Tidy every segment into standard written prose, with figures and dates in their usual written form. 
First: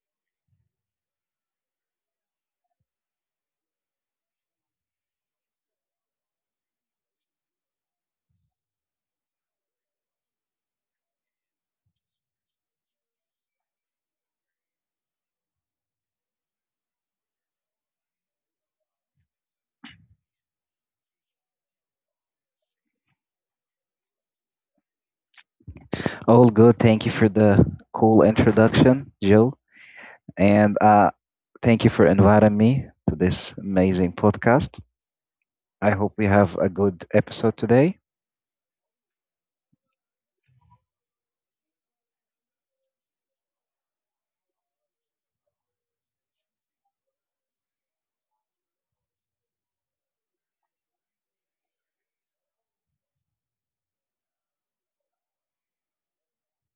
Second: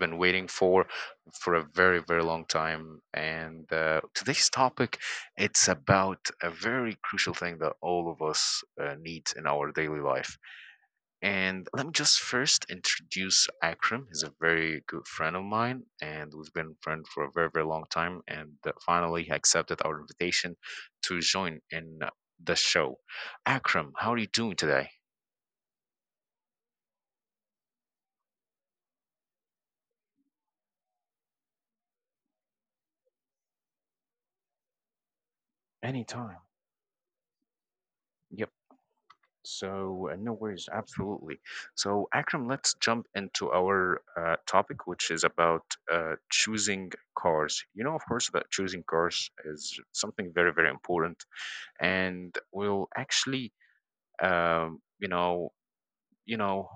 been waiting for a very, very long time. And today's topic, it's about a very crucial thing that all of us need in our daily life. And let me just first introduce Akram. He's a very good friend of mine, and we've been friends for a very, very long time. And finally, he accepted our invitation to join in the show. Akram, how are you doing today? All good. Thank you for the cool introduction, Joe. And Thank you for inviting me to this amazing podcast. I hope we Anytime. have a good episode today. Yep. So, no worries. Absolutely. So, Akram, let's jump into our topic, which is about choosing cars. You know, of course, that choosing cars is something very, very important, and we'll actually um, you know you know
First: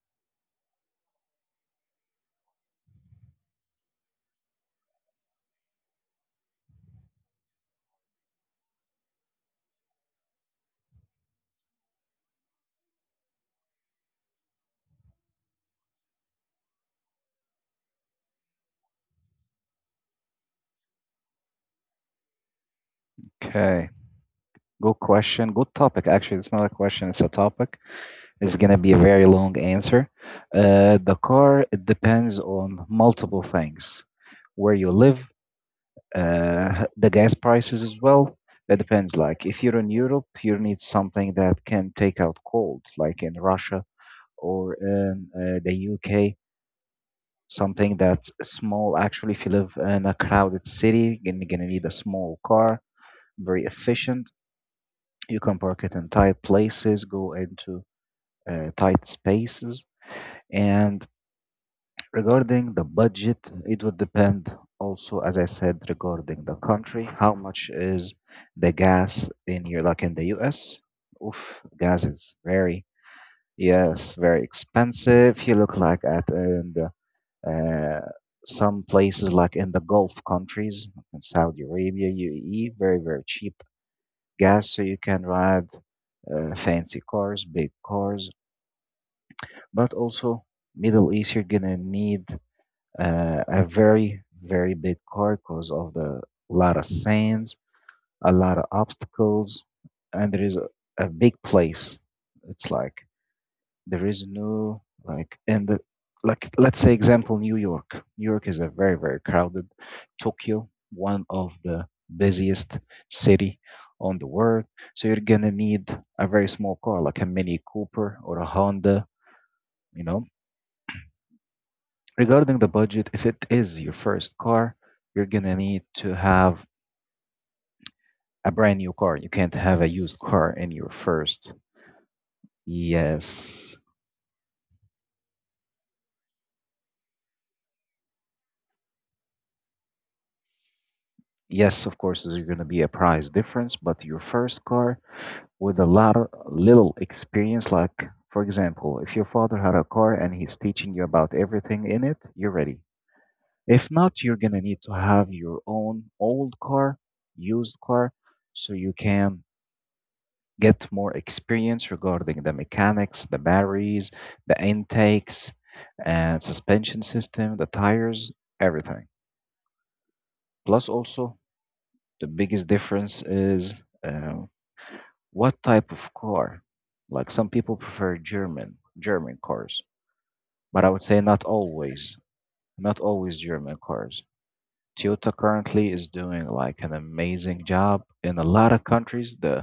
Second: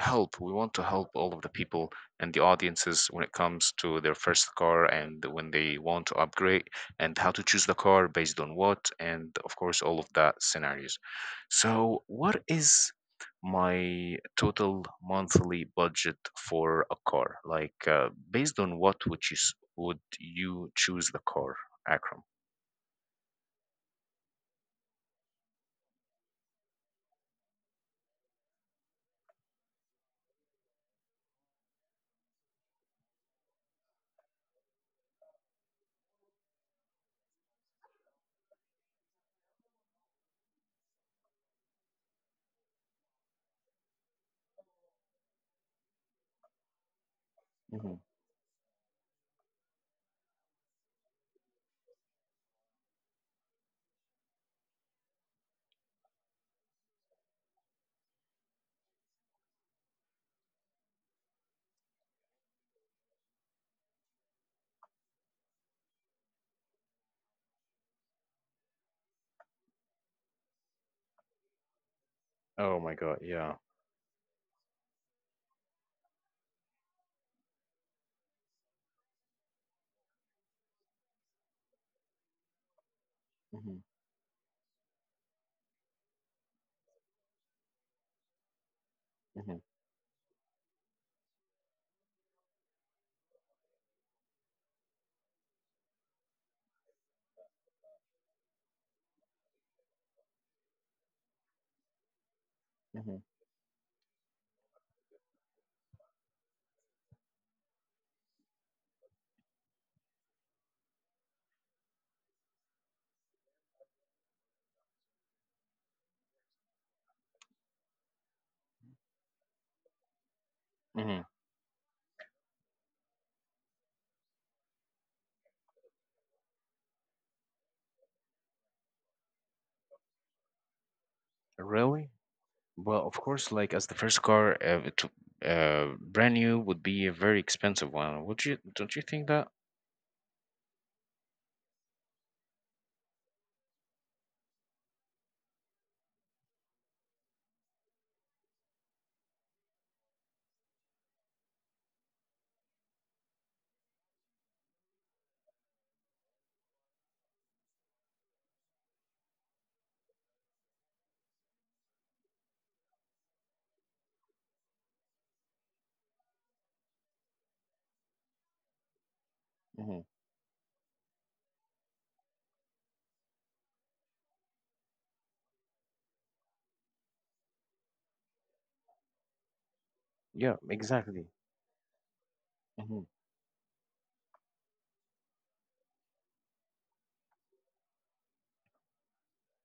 help we want to help all of the people and the audiences when it comes to their first car and when they want to upgrade, and how to choose the car based on what, and of course all of that scenarios. So what is my total monthly budget for a car? Like, based on what would would you choose the car, Akram? Okay. Good question. Good topic. Actually, it's not a question, it's a topic. It's going to be a very long answer. The car, it depends on multiple things. Where you live, the gas prices as well. That depends. Like, if you're in Europe, you need something that can take out cold, like in Russia or the UK, Hmm. something that's small. Actually, if you live in a crowded city, you're gonna need a small car, very efficient. You can park it in tight places, go into tight spaces. And regarding the budget, it would depend also, as I said, regarding the country, how much is the gas in here, like in the US? Oof, gas is Oh very, my God, yeah. yes, very expensive. You look like at and Uh, some places, like in the Gulf countries, like in Saudi Arabia, UAE, very, very cheap Hmm. gas, so you can ride fancy cars, big cars. Hmm. But also, Middle East, you're gonna need a very, very big car because of the lot of sands, a lot of obstacles, and there is a big place. It's like Hmm. there is no like in the like let's say example New York. New York is a very, very crowded. Tokyo, one of the busiest city on the world, so you're gonna need a very small car like a Mini Cooper or a Honda, you know. Hmm. Regarding the budget, if it is your first car, you're gonna need to have a brand new car. You can't have a used car in your first. Really? Well, of course, like Yes as the first car, brand new would be a very expensive one. Would you? Don't you think that? yes, of course there's gonna be a price difference, but your first car with a lot of little experience. Like, for example, if your father had a car and he's teaching you about everything in it, you're ready. If not, you're gonna need to have your own old car, used car, so you can get more experience regarding the mechanics, the batteries, the intakes, and suspension system, the tires, everything. Hmm. Plus, also, the biggest difference is. Uh, What type of car? Like some people prefer German cars, Yeah, but I would say exactly. not always, not Hmm. always German cars. Toyota currently is doing like an amazing job in a lot of countries.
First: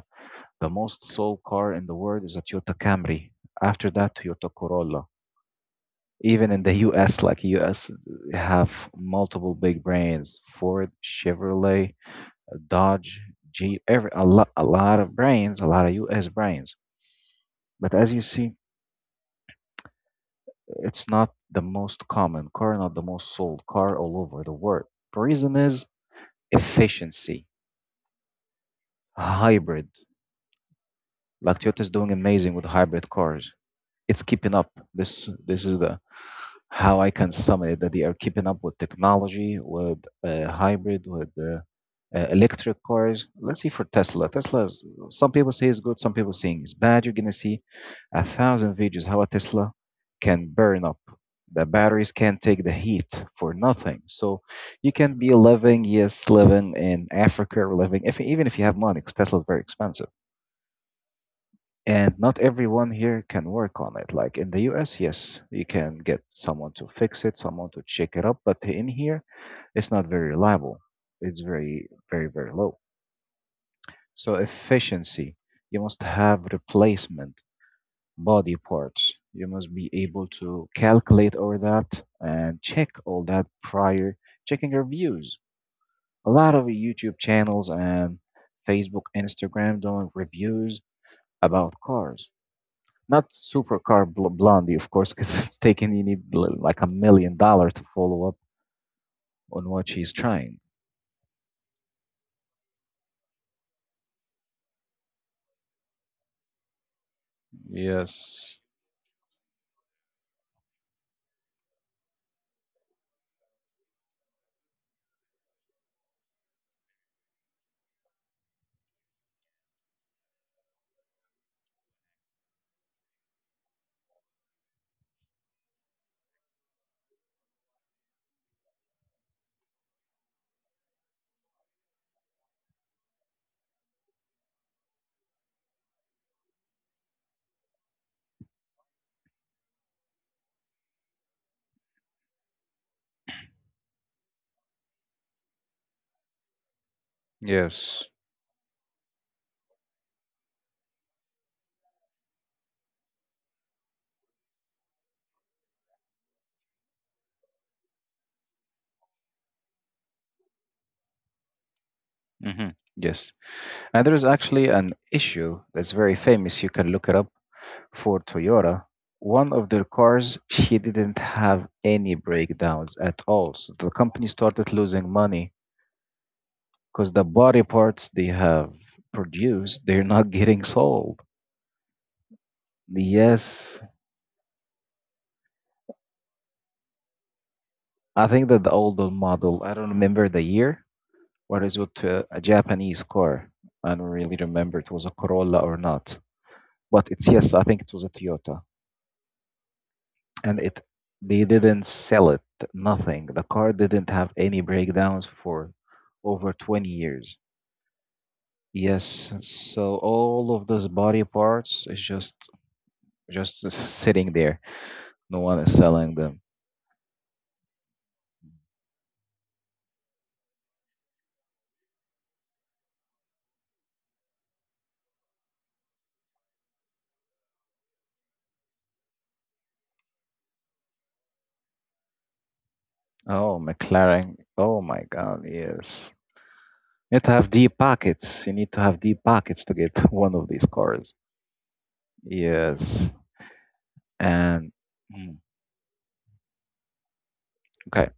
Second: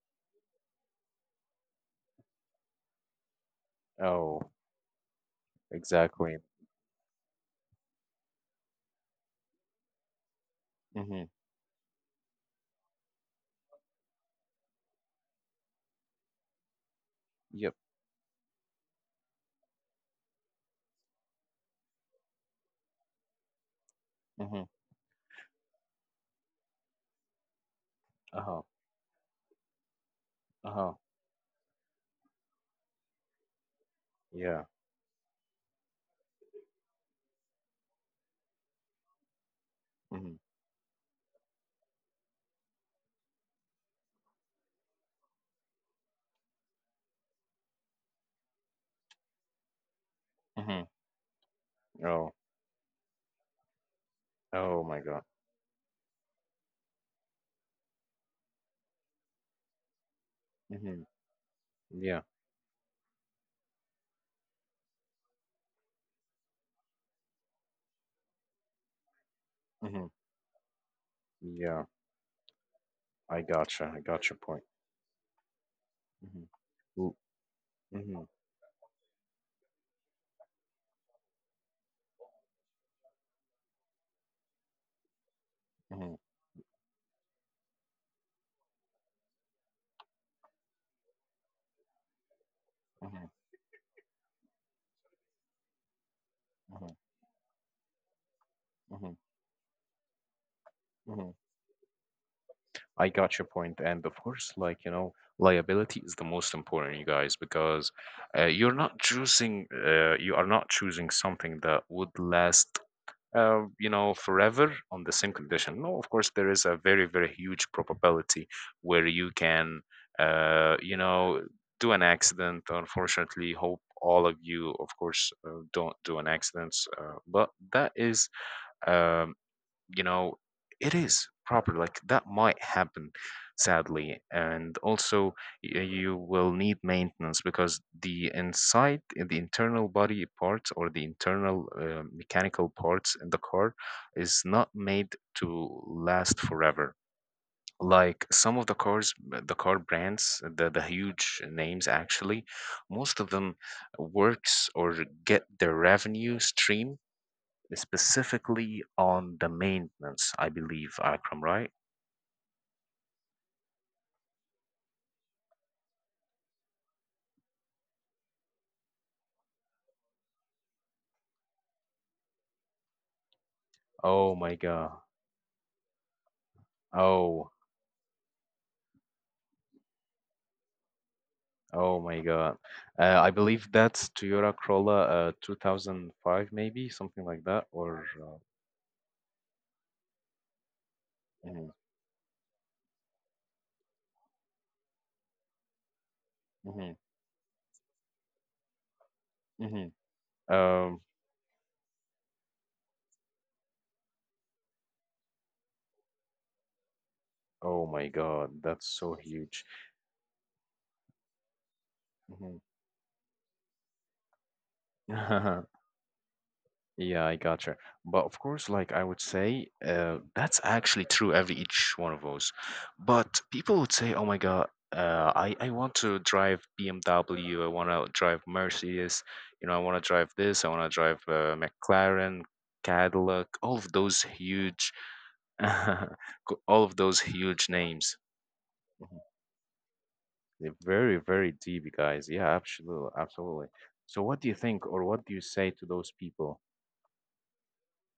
The most sold car in the world is a Toyota Camry. After that, Oh, Toyota Corolla. exactly. Even in the US, like US have multiple big brands, Ford, Hmm. Chevrolet, Dodge, Jeep, every a lot of brands, a lot of US brands. Yep. But as you see, it's not the most common car, not the most sold car all over the Hmm. world. The reason is efficiency, Uh-huh. hybrid. Uh-huh. Like Toyota is doing amazing with hybrid cars. It's keeping Yeah. up. This is the how I can sum it that they are keeping up with technology, with Hmm. Hybrid, with electric cars. Let's see for Tesla. Tesla, is, some people say it's good, some people saying it's bad. You're gonna see a thousand videos how a Tesla can Hmm. burn up. The batteries Oh. can take the heat for nothing. So Oh you my can God. be living, yes, living in Africa, or living if even if you have money, 'cause Tesla is very expensive Hmm. and Yeah. not everyone here can work on it. Like in the US, yes, you can get someone to fix it, someone to check it up, but in here, it's Hmm. not very reliable. It's Yeah, very, very, very low. I gotcha. I got So, your point. efficiency, you must have Hmm. Hmm. replacement Hmm. body parts. You must be able to calculate all that and check all that prior checking reviews. Hmm. A lot of YouTube channels and Facebook, Instagram doing reviews about cars. Hmm. Not Supercar Blondie, of course, because it's taken, you need like a $1 million to follow up Hmm. on what she's trying. Hmm. I got your point, and of course, like liability is the most important, you guys, because Yes. you're not choosing, you are not choosing something that would last, forever on the same condition. No, of course, there is a very, very huge probability where you can, uh, you know, do an accident. Unfortunately, hope all of you, of course, don't do an accident, but that is. um you know it is proper, like that might happen sadly. And also you will need maintenance because the inside, the internal body parts or the internal mechanical parts in the car is not made to last forever. Yes. Like some of the cars, the car brands, the huge names, actually most of them works or get their revenue stream specifically on the maintenance, I believe, Akram, right? Hmm. Yes. And there's actually an issue that's very famous. You can look it up for Toyota. One of their cars, she didn't have any breakdowns at all. So the company Oh my started God. losing money because the Oh. body parts they have produced, they're not getting sold. Oh my God. I believe Yes, that's Toyota Corolla 2005, maybe something like that, or I think that the older model, I don't remember the year, what mhm, is with a Japanese car. I don't really remember it was a Corolla or not. mhm, But it's yes, I think it was a Toyota. mhm. And it Um, they didn't sell it, nothing. The car didn't have any breakdowns for over 20 years. oh my God, that's so Yes, huge. so all of those body parts is Mhm. just sitting there. No one is selling them. Yeah, I gotcha. But of course, like I would say, that's actually true every each one of those. But people would say, "Oh my God, I want to drive BMW. I want to drive Mercedes. You know, I want to drive this. I want to drive McLaren, Cadillac. Oh, All of those McLaren. Oh huge," my God, yes. co- all of You those need to have huge deep names. pockets. You need to have deep pockets to get one of these They're cars. very, very deep, guys. Yeah, Yes. absolutely, absolutely. So, what do you And think, or what do mm, you say to those people? okay.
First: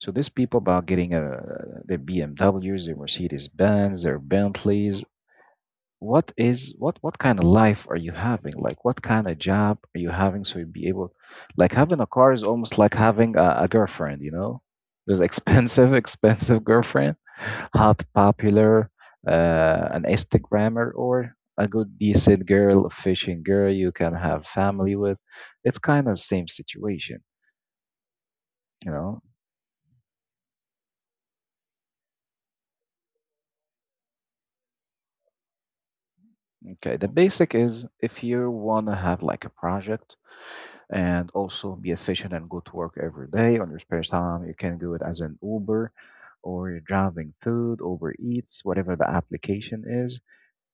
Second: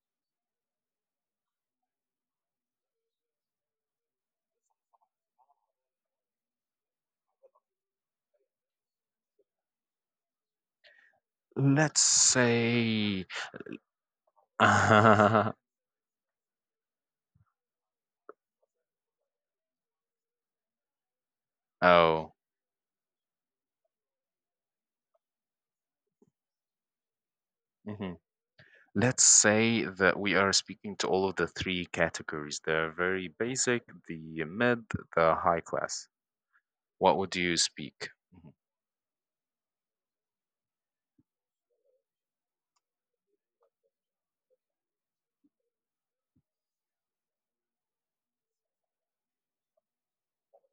So these people about getting their BMWs, their Mercedes Benz, their Bentleys, what kind of life are you having, like what kind of job are you having, so you'd be able. Like having Let's a car is almost like say. having a girlfriend, you know. There's expensive expensive girlfriend, hot, popular, an instagrammer, or a good Oh. decent girl, a fishing girl you can have family with. It's kind of the same situation, Mhm. you know. Let's say that we are speaking to all of the three categories, the very basic, the mid, the high class. Okay, the What would basic you is speak? if you Mhm. want to have like a project and also be efficient and go to work every day on your spare time. You can do it as an Uber or you're driving food, Uber Eats, whatever the application is.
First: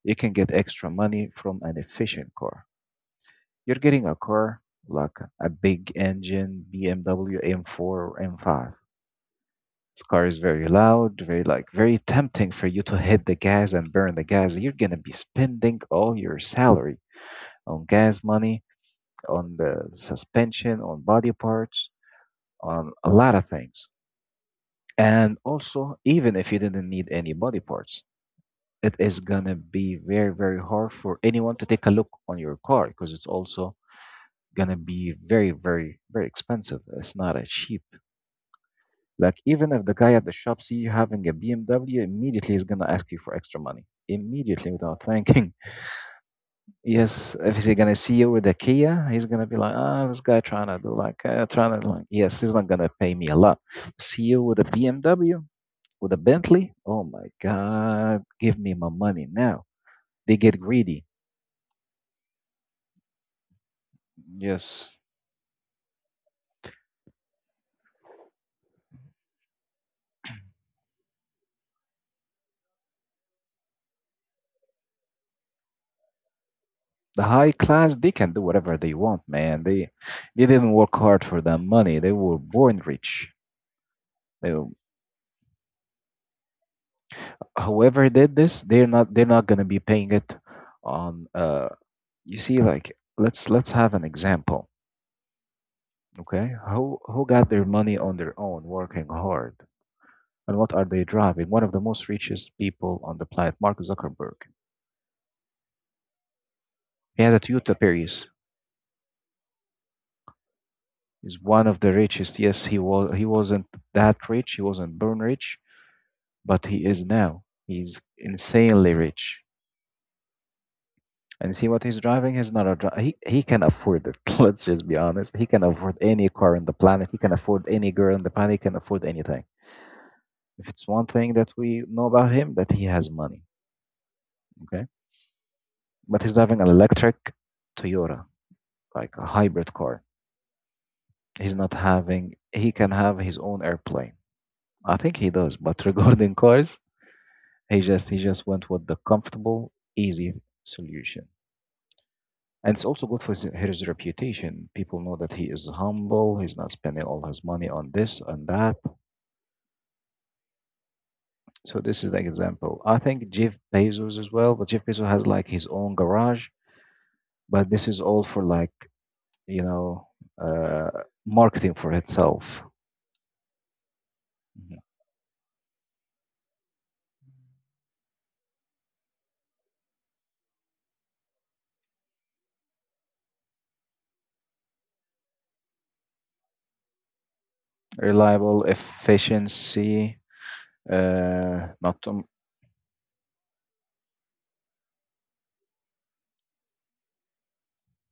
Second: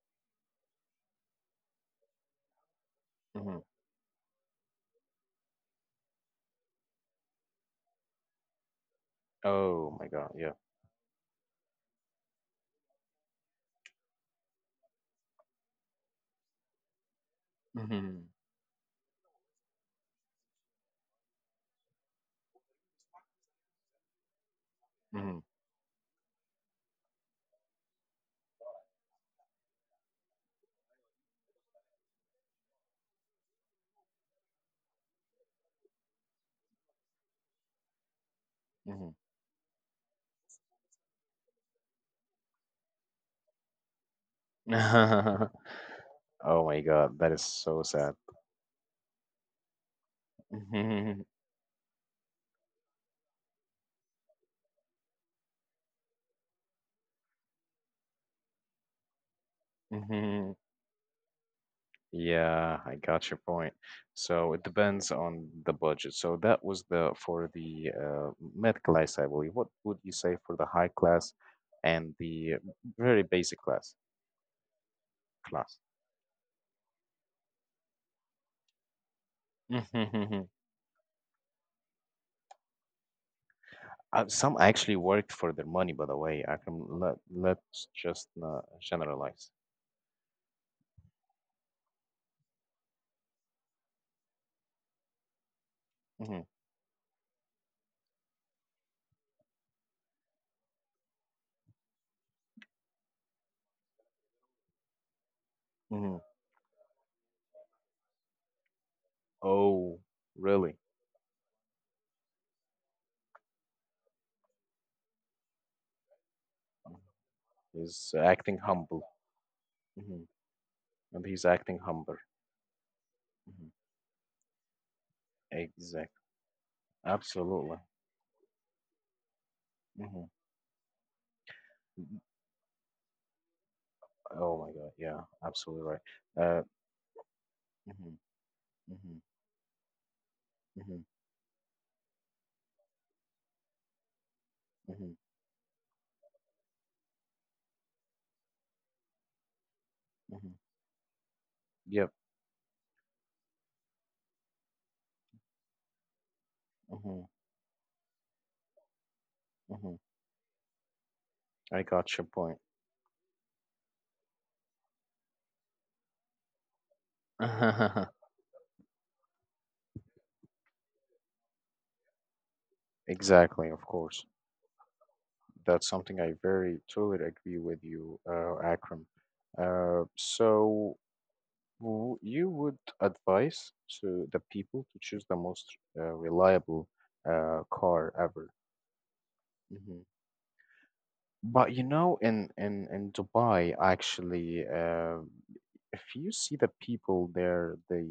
You can get extra money from an efficient car. Mhm. You're getting a car like a big engine BMW M4 or M5. Oh This my car God, is yeah. very loud, very like very tempting for you to hit the gas and burn the gas. You're gonna be spending all your salary on gas Hmm. money, on the suspension, on body parts, on a lot of things. And Hmm. also, even if you didn't need any body parts, it is gonna be very, very hard for anyone to take a look on your car because it's also gonna be very, very, very expensive. It's not a cheap. Like even if the guy at the shop see you having a BMW, immediately he's gonna ask you for extra money. Immediately without Hmm. thinking. Oh my God, that Yes, is if he's so gonna see sad. you with a Kia, he's gonna be like, ah, this guy trying to do like, Mhm, trying to like, yes, he's not gonna pay me a lot. See you with a BMW, with a Bentley? Oh my God, give me my money now. They mhm. get greedy. Yeah, I got your point. So it Yes. depends on the budget. So that was the for the med class, I believe. What would you say for the high class and the very basic class? The high class, they can do whatever they want, man. They Mhm. didn't work hard for that money. They were born rich. They, Some actually worked for their money, by the way. I can let let's whoever just did this, not they're not generalize. gonna be paying it on you see like let's have an example. Mhm, Okay? Who got their money on their own working hard? And what are they driving? One of the most richest people on the planet, Mark Zuckerberg. mhm. He has a Toyota Prius. Oh, really? Is one of the richest. Yes, he wasn't that rich, he wasn't born rich, but he is now. He's He's acting insanely humble. rich. Mhm. And he's And see acting what he's humble. driving? He's not a dri- he can Mm-hmm. afford it. Let's just be honest. He can afford Exactly. any car on the planet. He can afford Absolutely. any girl on the planet. He can afford anything. Hmm. If it's one thing that we know about him, that he has money. Oh my Okay, God. Yeah. Absolutely right. but he's driving Uh. an electric Hmm. Toyota, like Hmm. a hybrid car. Hmm. He's not having. He can have his own airplane. I Hmm. think he does. But regarding cars, he just went with the comfortable, easy Hmm. solution. Yep. And it's also good for his reputation. People know that he is humble. He's not spending Hmm. all his money on this and that. Hmm. So I this is got the your point. example. I think Jeff Bezos as well, but Jeff Bezos has like his own garage. But this is all for like you know uh, marketing for itself. Exactly. Of course. Mhm. That's something I very totally agree with you, Akram. So you would advise to the people to choose the most reliable car ever. Reliable Mm-hmm. efficiency, But you not know, in Dubai, actually, if you see the people there, the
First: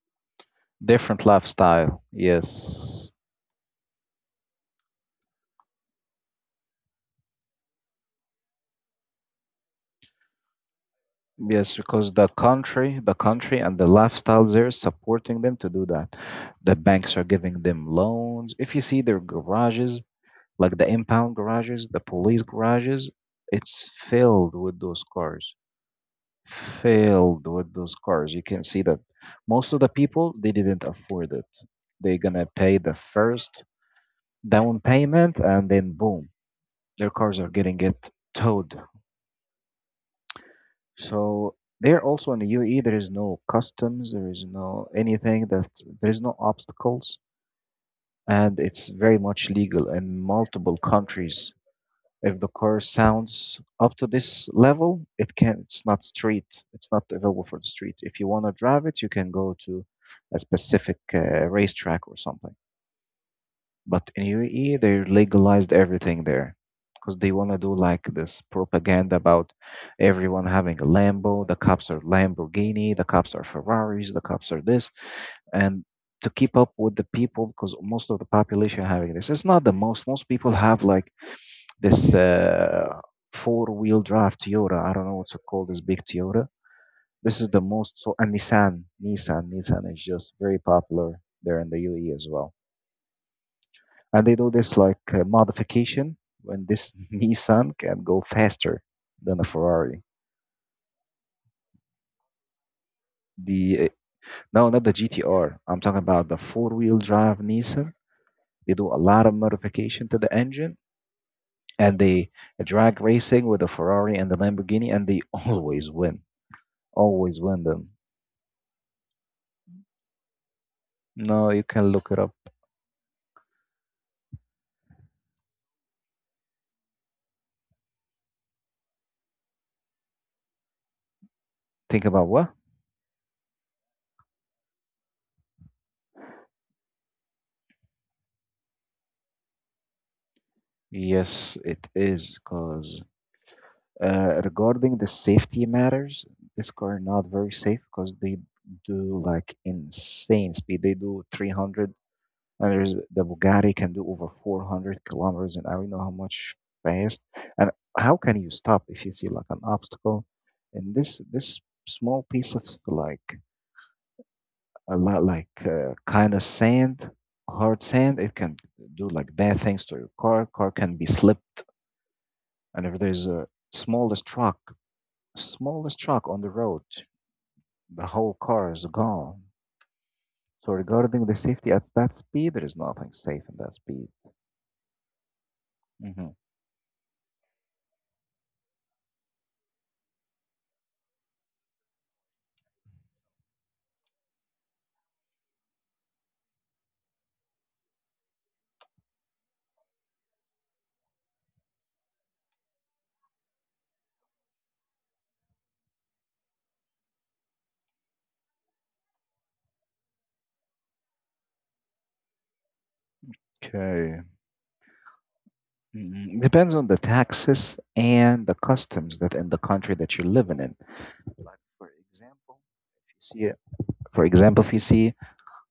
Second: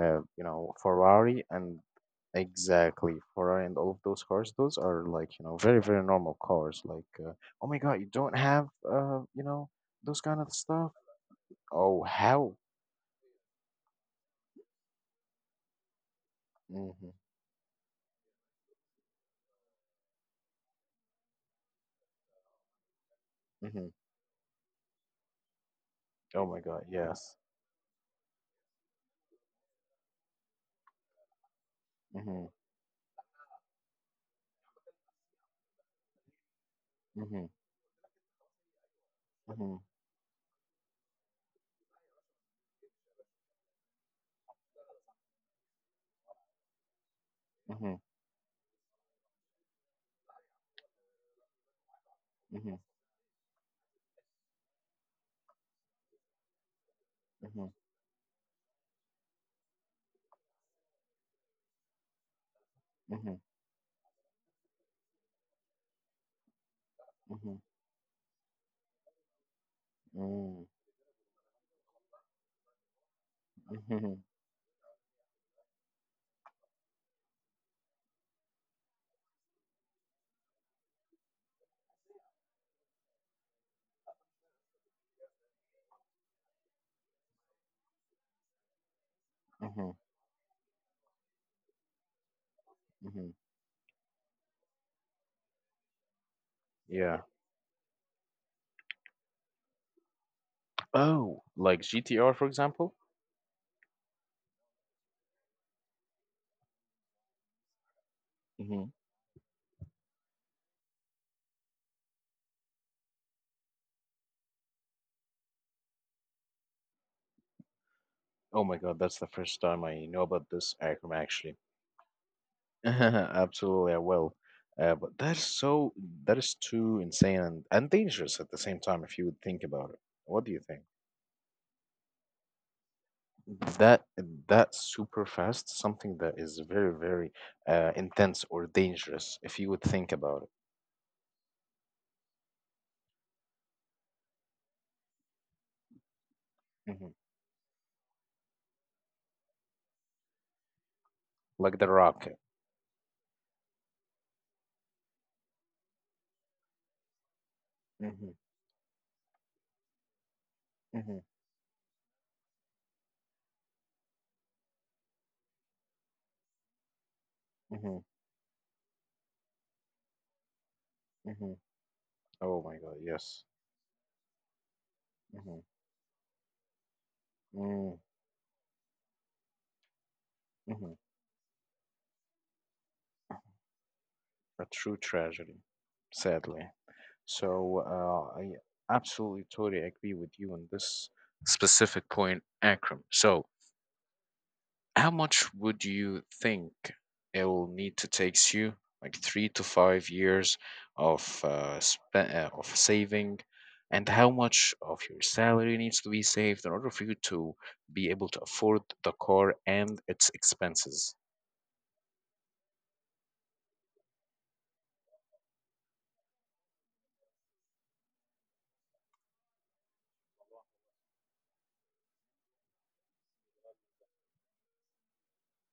different Ferrari and, lifestyle. Yes, exactly, Ferrari and all of those cars, those are like very, very normal cars. Like, oh my God, you don't have those kind of stuff. yes, Oh, because how? The country and the lifestyle there is supporting them to do that. The Mm-hmm, banks are giving them loans. If you see their garages, like the impound garages, the police garages, mm-hmm. it's filled with those cars. Oh my God, yes. Filled with those cars. You can see that most of the people they didn't afford it. They're Mm-hmm, gonna pay the first down payment and then boom, their cars mm-hmm, are getting it towed. mm-hmm, So there also in the UAE, there is no customs, there is no anything that there is no obstacles, mm-hmm, and it's very much legal in multiple countries. If the mm-hmm, car sounds up to this level, it's not street, it's not available for mm-hmm, the street. If you want to drive it, you can go to a specific racetrack or something. mm-hmm, But in UAE, they legalized everything there because they want mm-hmm, to do like this propaganda about everyone mm-hmm, having a Lambo. The cops are Lamborghini, the cops are Ferraris, mm-hmm, the cops are this, and to keep up with the people because most of the population having this. It's not the most. Most people have like this four-wheel drive Toyota. I don't know what's it called. This big Toyota. This is the most so and Nissan mm-hmm. is just very popular there in the UAE as well, Mm-hmm. and they do this like modification when this Yeah. Nissan can go faster than a Ferrari. Oh, like GTR, for example? The no, not the GTR. I'm talking about the four-wheel drive Nissan. They Hmm. do a lot of modification to the engine, and they drag racing with the Ferrari and the Lamborghini, and they always win. Always win them. Oh my God, that's the first time I know about this acronym No, actually. you can look it up. Absolutely, I will. But that is too insane and dangerous at the same time if you would think about it. What do you think? Think about what? That that super fast, something that is very, very intense or dangerous if you would think about Yes, it is because regarding the safety matters, this it. car Hmm. not very safe because they do like insane speed. They do Like the 300, rocket. The Bugatti can do over 400 kilometers an hour. You know how much fast, and how Hmm. can you stop if you see like an obstacle? And Hmm. this small piece of like a lot like kind of sand, hard Hmm. sand, it can do like bad things to your car. Car can be Hmm. slipped, Oh my and God, if there's yes. a smallest rock Hmm. smallest shock on the road, the whole car is gone. So Mm-hmm. regarding the safety at that speed, there is nothing safe in that speed. A true tragedy, Hmm sadly. So, I absolutely totally agree with you on this specific point, Akram. So, how much would you think it will need to takes you, like 3 to 5 years of of saving, and how much of your salary needs to be saved in order for you to be able to afford the car and its expenses? Okay. Mhm. Depends on the taxes and the customs that in the country that you're living in. Like for example, if you see, it- for example, if you see,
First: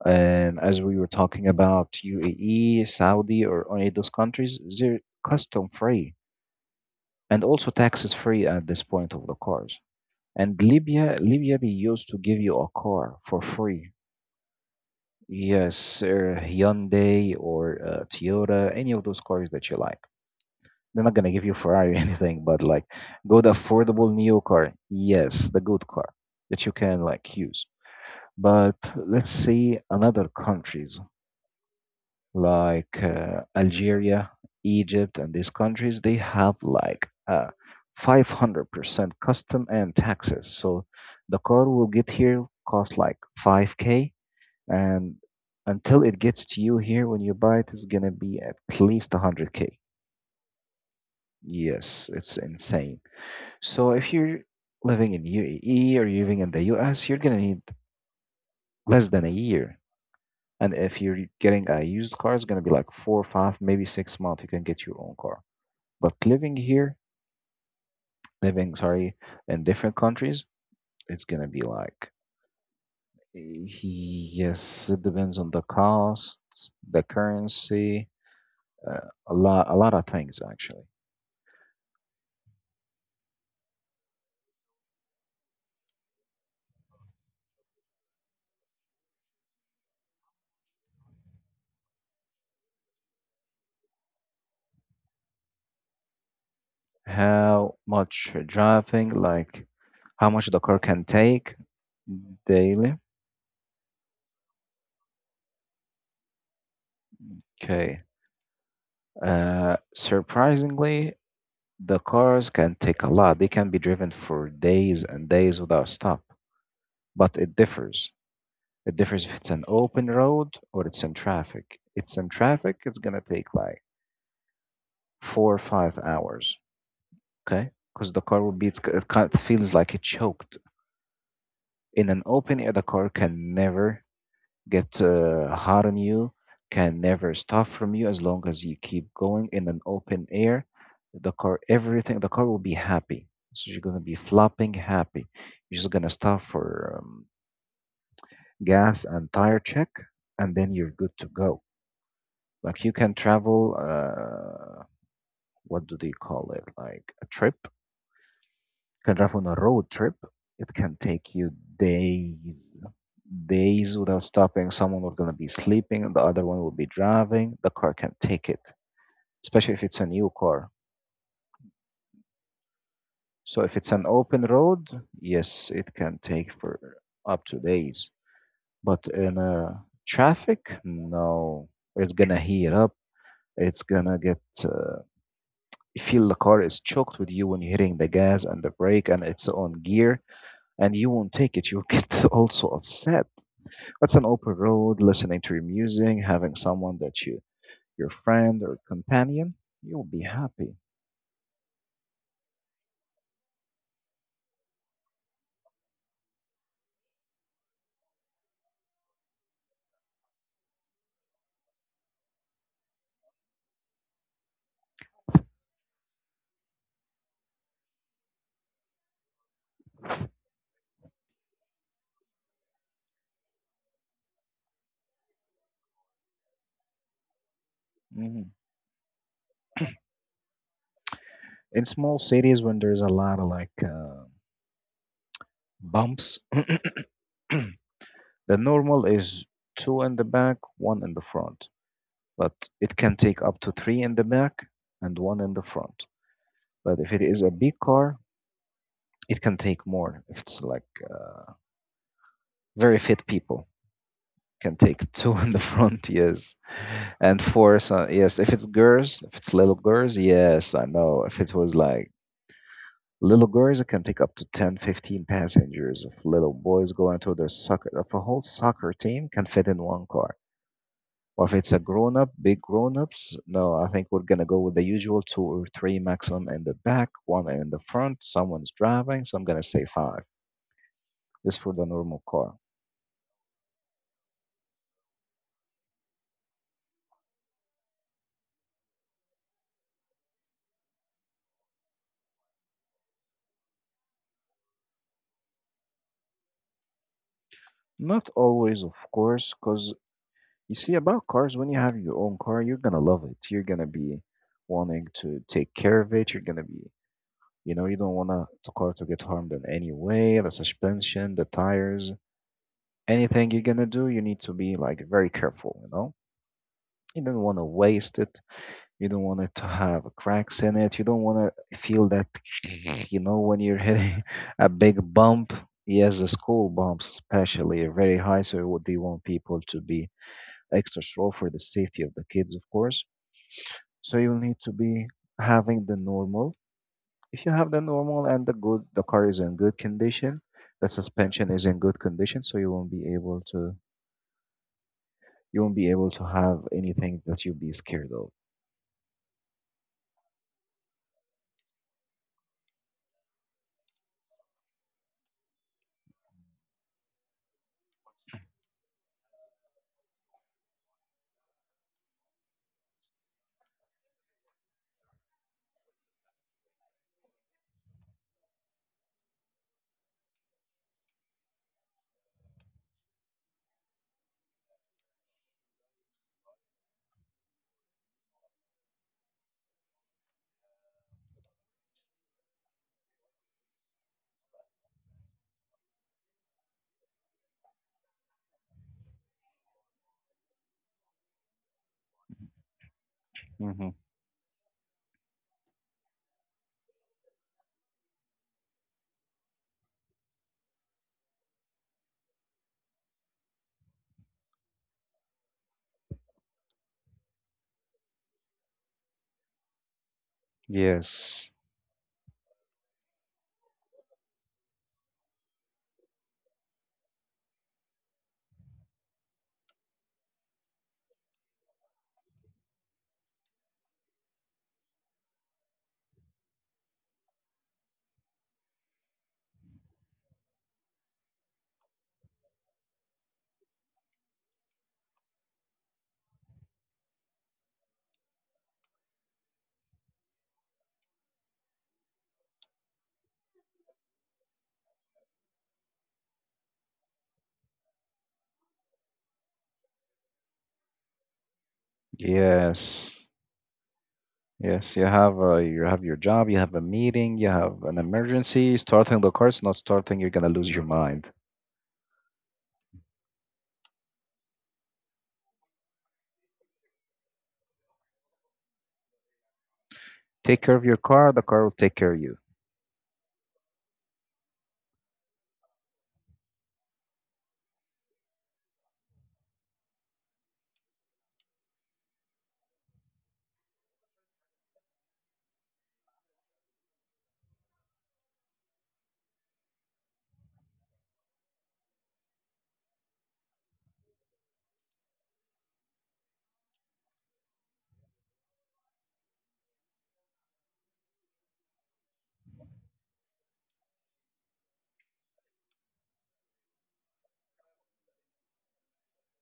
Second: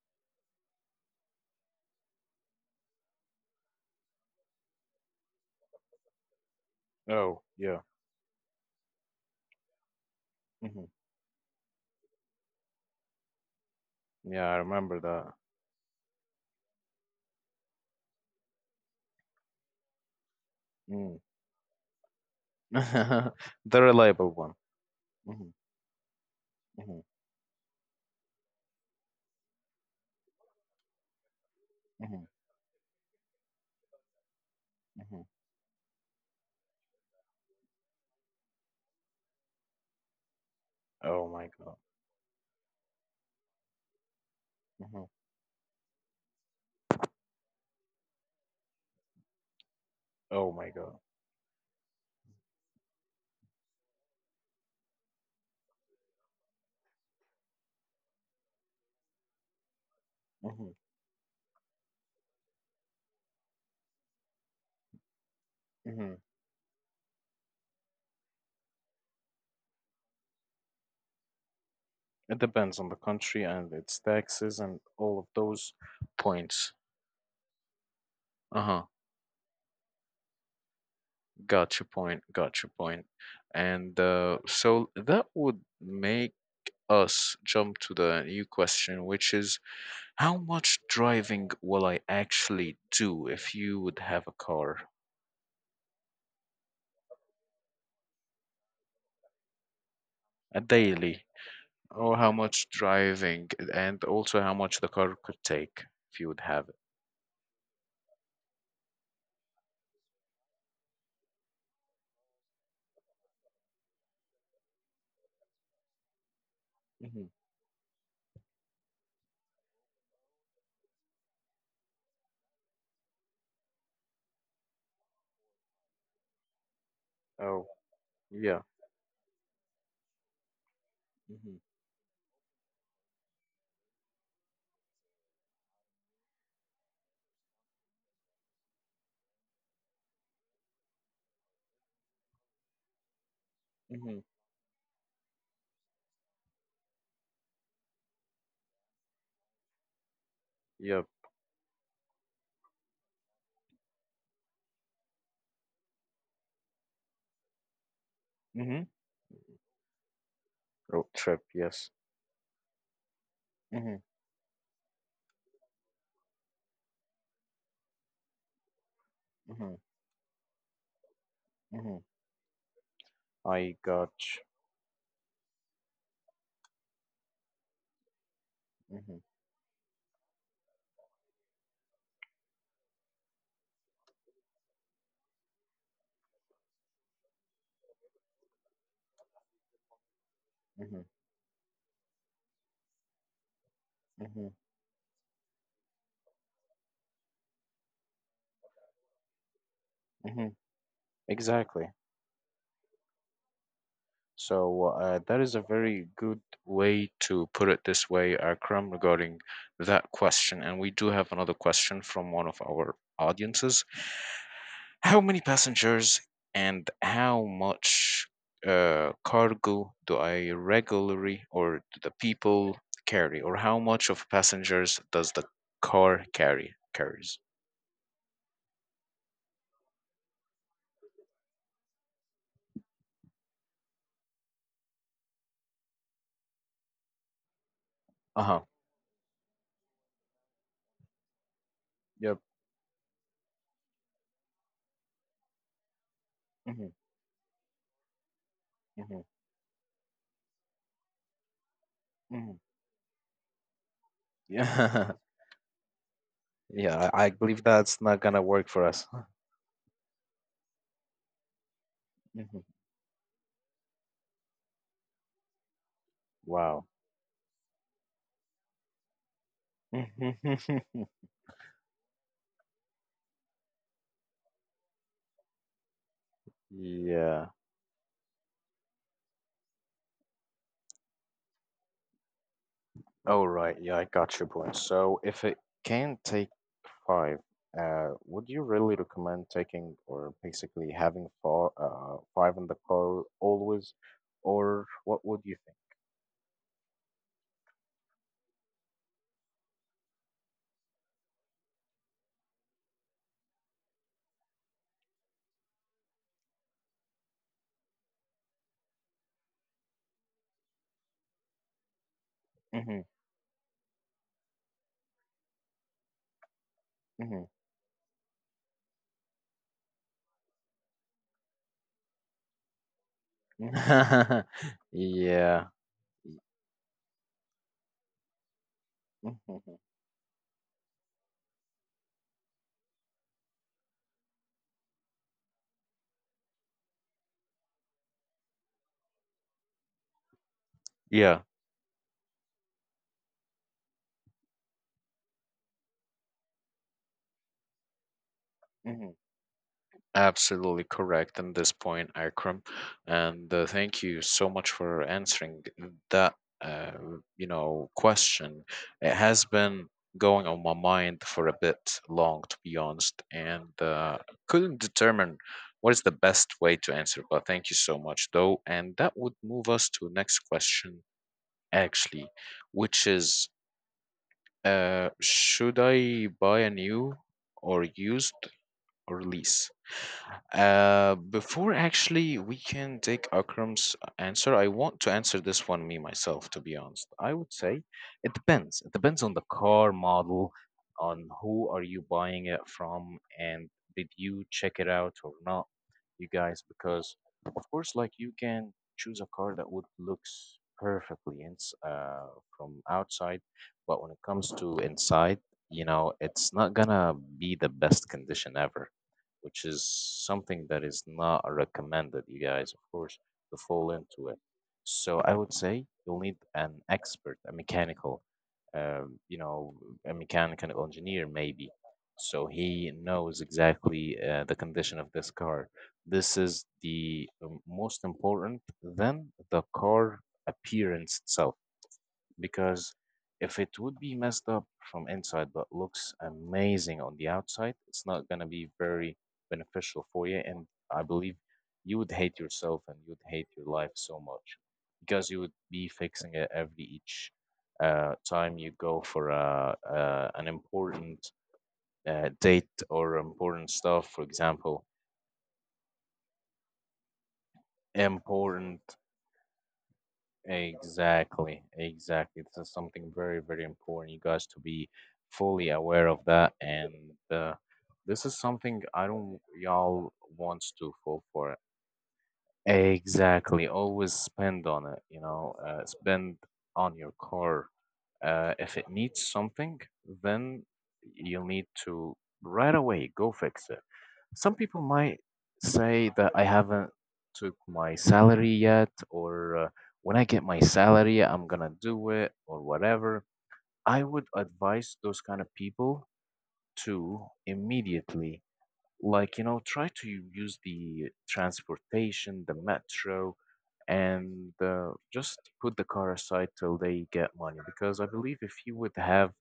and as we were talking about UAE, Saudi, or any of those countries, they're custom free Oh, and also yeah. taxes free at this point of the cars. And Hmm. Libya, they used to give you a car for free. Yeah, I remember that. Yes, or Hyundai or Toyota, any of those cars that you like. They're not gonna give you Ferrari or anything, but like go the The affordable reliable neo one. car. Yes, Mhm, the good car that you mhm, can like use. But let's say another countries mhm, like Algeria, Egypt, mhm. and these countries, they have like 500% custom and taxes. So Oh the my car God. will get here cost like 5K, Mhm. and until it gets to you here when you buy it, it's gonna be at least 100K. Oh my God. Yes, it's insane. So if you're living in UAE or you're living in the US, you're gonna need less than a year. And Mhm, if you're getting a used car, it's gonna be like four, 5, maybe 6 months. You can get your own car. But mhm. living here, living, sorry, in different countries, it's gonna be like, It depends on the country eh, and its taxes and yes, it all of depends on the those costs, points. the currency, Uh huh. A lot of things actually. Got your point. Got your point. And so that would make us jump to the new question, which is how much driving will I actually do if you would have a car? How much driving, like how much the A car can daily. take Or how much daily. driving, and also how much the car could take if you would have it. Okay. Surprisingly, the cars can take a lot. They can be driven for days and days without stop, Hmm. but it differs. It differs if it's an open road or it's in traffic. It's in traffic, it's gonna take like 4 or 5 hours, Oh, okay? Because the car will yeah. be, it's, it kind of feels like it choked. Hmm. In an open air, the car can never get hot on you, can never stop from you as long as you keep going. In an open air, the car will be happy. So you're gonna be Hmm. flopping happy. You're just gonna stop for gas and tire check, and then you're Yep. good to go. Like you can travel, what do they call it? Like a trip. You Hmm. can travel on a road trip. It can Road take trip, you yes. days, Hmm. days without stopping. Someone will gonna be sleeping, the other one will be driving. The car can take it, especially Hmm. if it's a new car. Hmm. So if I it's an got open road, yes, it can take for up to days. you. But Hmm. in a traffic, no, it's gonna heat up. It's gonna get you feel the car is choked with you when you're hitting the gas and the brake and it's on gear and Hmm. you won't take it. You'll get also upset. That's an Hmm. open road, listening to your music, having someone that you, your friend or companion, you'll be Hmm. happy. Exactly. So that is a very good way to put it this way, Akram, regarding that question. And we do have another question from one of our audiences. How many passengers and how much cargo do I regularly, or do the people carry, or how much of passengers does the car carry carries? Mhm. In small cities, when there's a lot of like bumps, Uh the huh. normal is two in the back, one in the front, Yep. but it can take up to three in the back and one in the front. Hmm. But if it is a big car, Hmm. it can take more. If it's like Hmm. very fit people, can Yeah. take two in the front, yes, Yeah, I and believe four. that's So not yes, gonna if it's work for us. girls, if it's little girls, yes, I know. If it was like Hmm. little girls, it can take up to 10, 15 passengers. If little Wow. boys go into their soccer, if a whole soccer team can fit in one car. Or if it's a grown up, big grown ups, no, I think we're gonna go with the usual two or three maximum in the Mhm. back, one Yeah. in the front, someone's driving, so I'm gonna say five. This for the normal car. Oh, right. Yeah, I got your point. So if it can take five, would you really recommend taking or basically having four, five in the car always, or what would you Not always, of course, because you see, about cars, when you have your own car, you're gonna love it. You're gonna be wanting to take care of it. You're gonna be, you know, you don't want a- the car to get harmed in any way, the suspension, the tires, think? anything you're gonna do, you need to be like very careful, you know? You don't Mm-hmm, want to waste it. You don't want it to have cracks in it. You don't want to feel that, you know, when you're hitting mm-hmm. a big bump. Yeah. Yes, the school bumps, especially, are very high. So, what do you want people Hmm. to be extra slow for the safety of the kids, of course? So, you'll need to be having the normal. If you have the normal and the good, the car is in good condition, the Yeah. suspension is in good condition, so you won't be able to have anything that you'll be scared of. Absolutely correct on this point, Akram. And thank you so much for answering that, uh, question. It has been going on my mind for a bit long, to be honest, and couldn't determine what is the best way to answer. But thank you so much, though. And that would move us to next question, actually, which is, should I buy a new or used or lease? Before actually we can take Akram's answer, I want to answer this one me myself, to be honest. I would say it depends. It depends on the car model, on who are you buying it from, and Hmm did you check it out or not, you guys? Because of course, like you can choose a car that would looks perfectly ins from outside, but when it comes to inside, you know, it's not gonna be the best condition ever, which is something that is not Yes. recommended, you guys, of course, to fall into it. So I would say you'll need an expert, a mechanical, um, you know, a mechanical engineer maybe. So he knows exactly the condition of this car. This is the most important than the car appearance itself because if it would be messed up from inside but looks amazing on the outside, it's not going to be very beneficial for you. And I believe you would hate yourself and you would hate your life so much because you would be fixing it every each time you go for an important date or Yes. important stuff, for example. Yes, you have a, you have your job, you have a meeting, you have an emergency. Important Starting the car is not starting, you're gonna lose your mind. Exactly, exactly. This is something very, very important. You guys to be fully aware of that, and uh, this is something I don't y'all Take wants care of to your fall car, the for. car will take care of you. Exactly. Always spend on it, you know, spend on your car. If it needs something, then you'll need to right away go fix it. Some people might say that I haven't took my salary yet, or when I get my salary, I'm gonna do it, or whatever. I would advise those kind of people to immediately like try to use the transportation the metro and just put the car aside till they get money because I believe if you would have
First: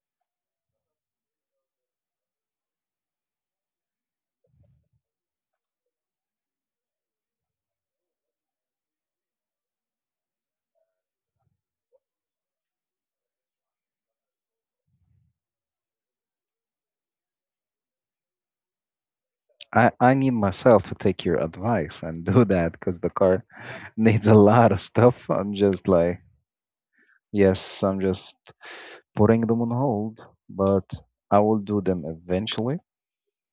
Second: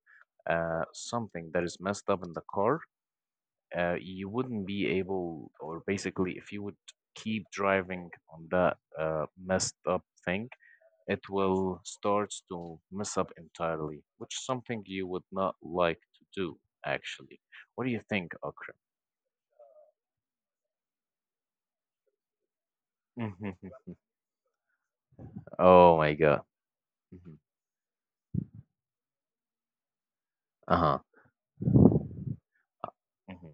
something that is messed up in the car you wouldn't be able or basically if you would keep driving on that messed up thing it will start to mess up entirely, which is something you would not like to do actually. What do you think, I need myself to take your advice and do that because the car Akram? needs a lot of stuff. I'm just Oh my like, God. Mhm. yes, I'm just putting them on hold, but Uh-huh. I will do them eventually. Mhm.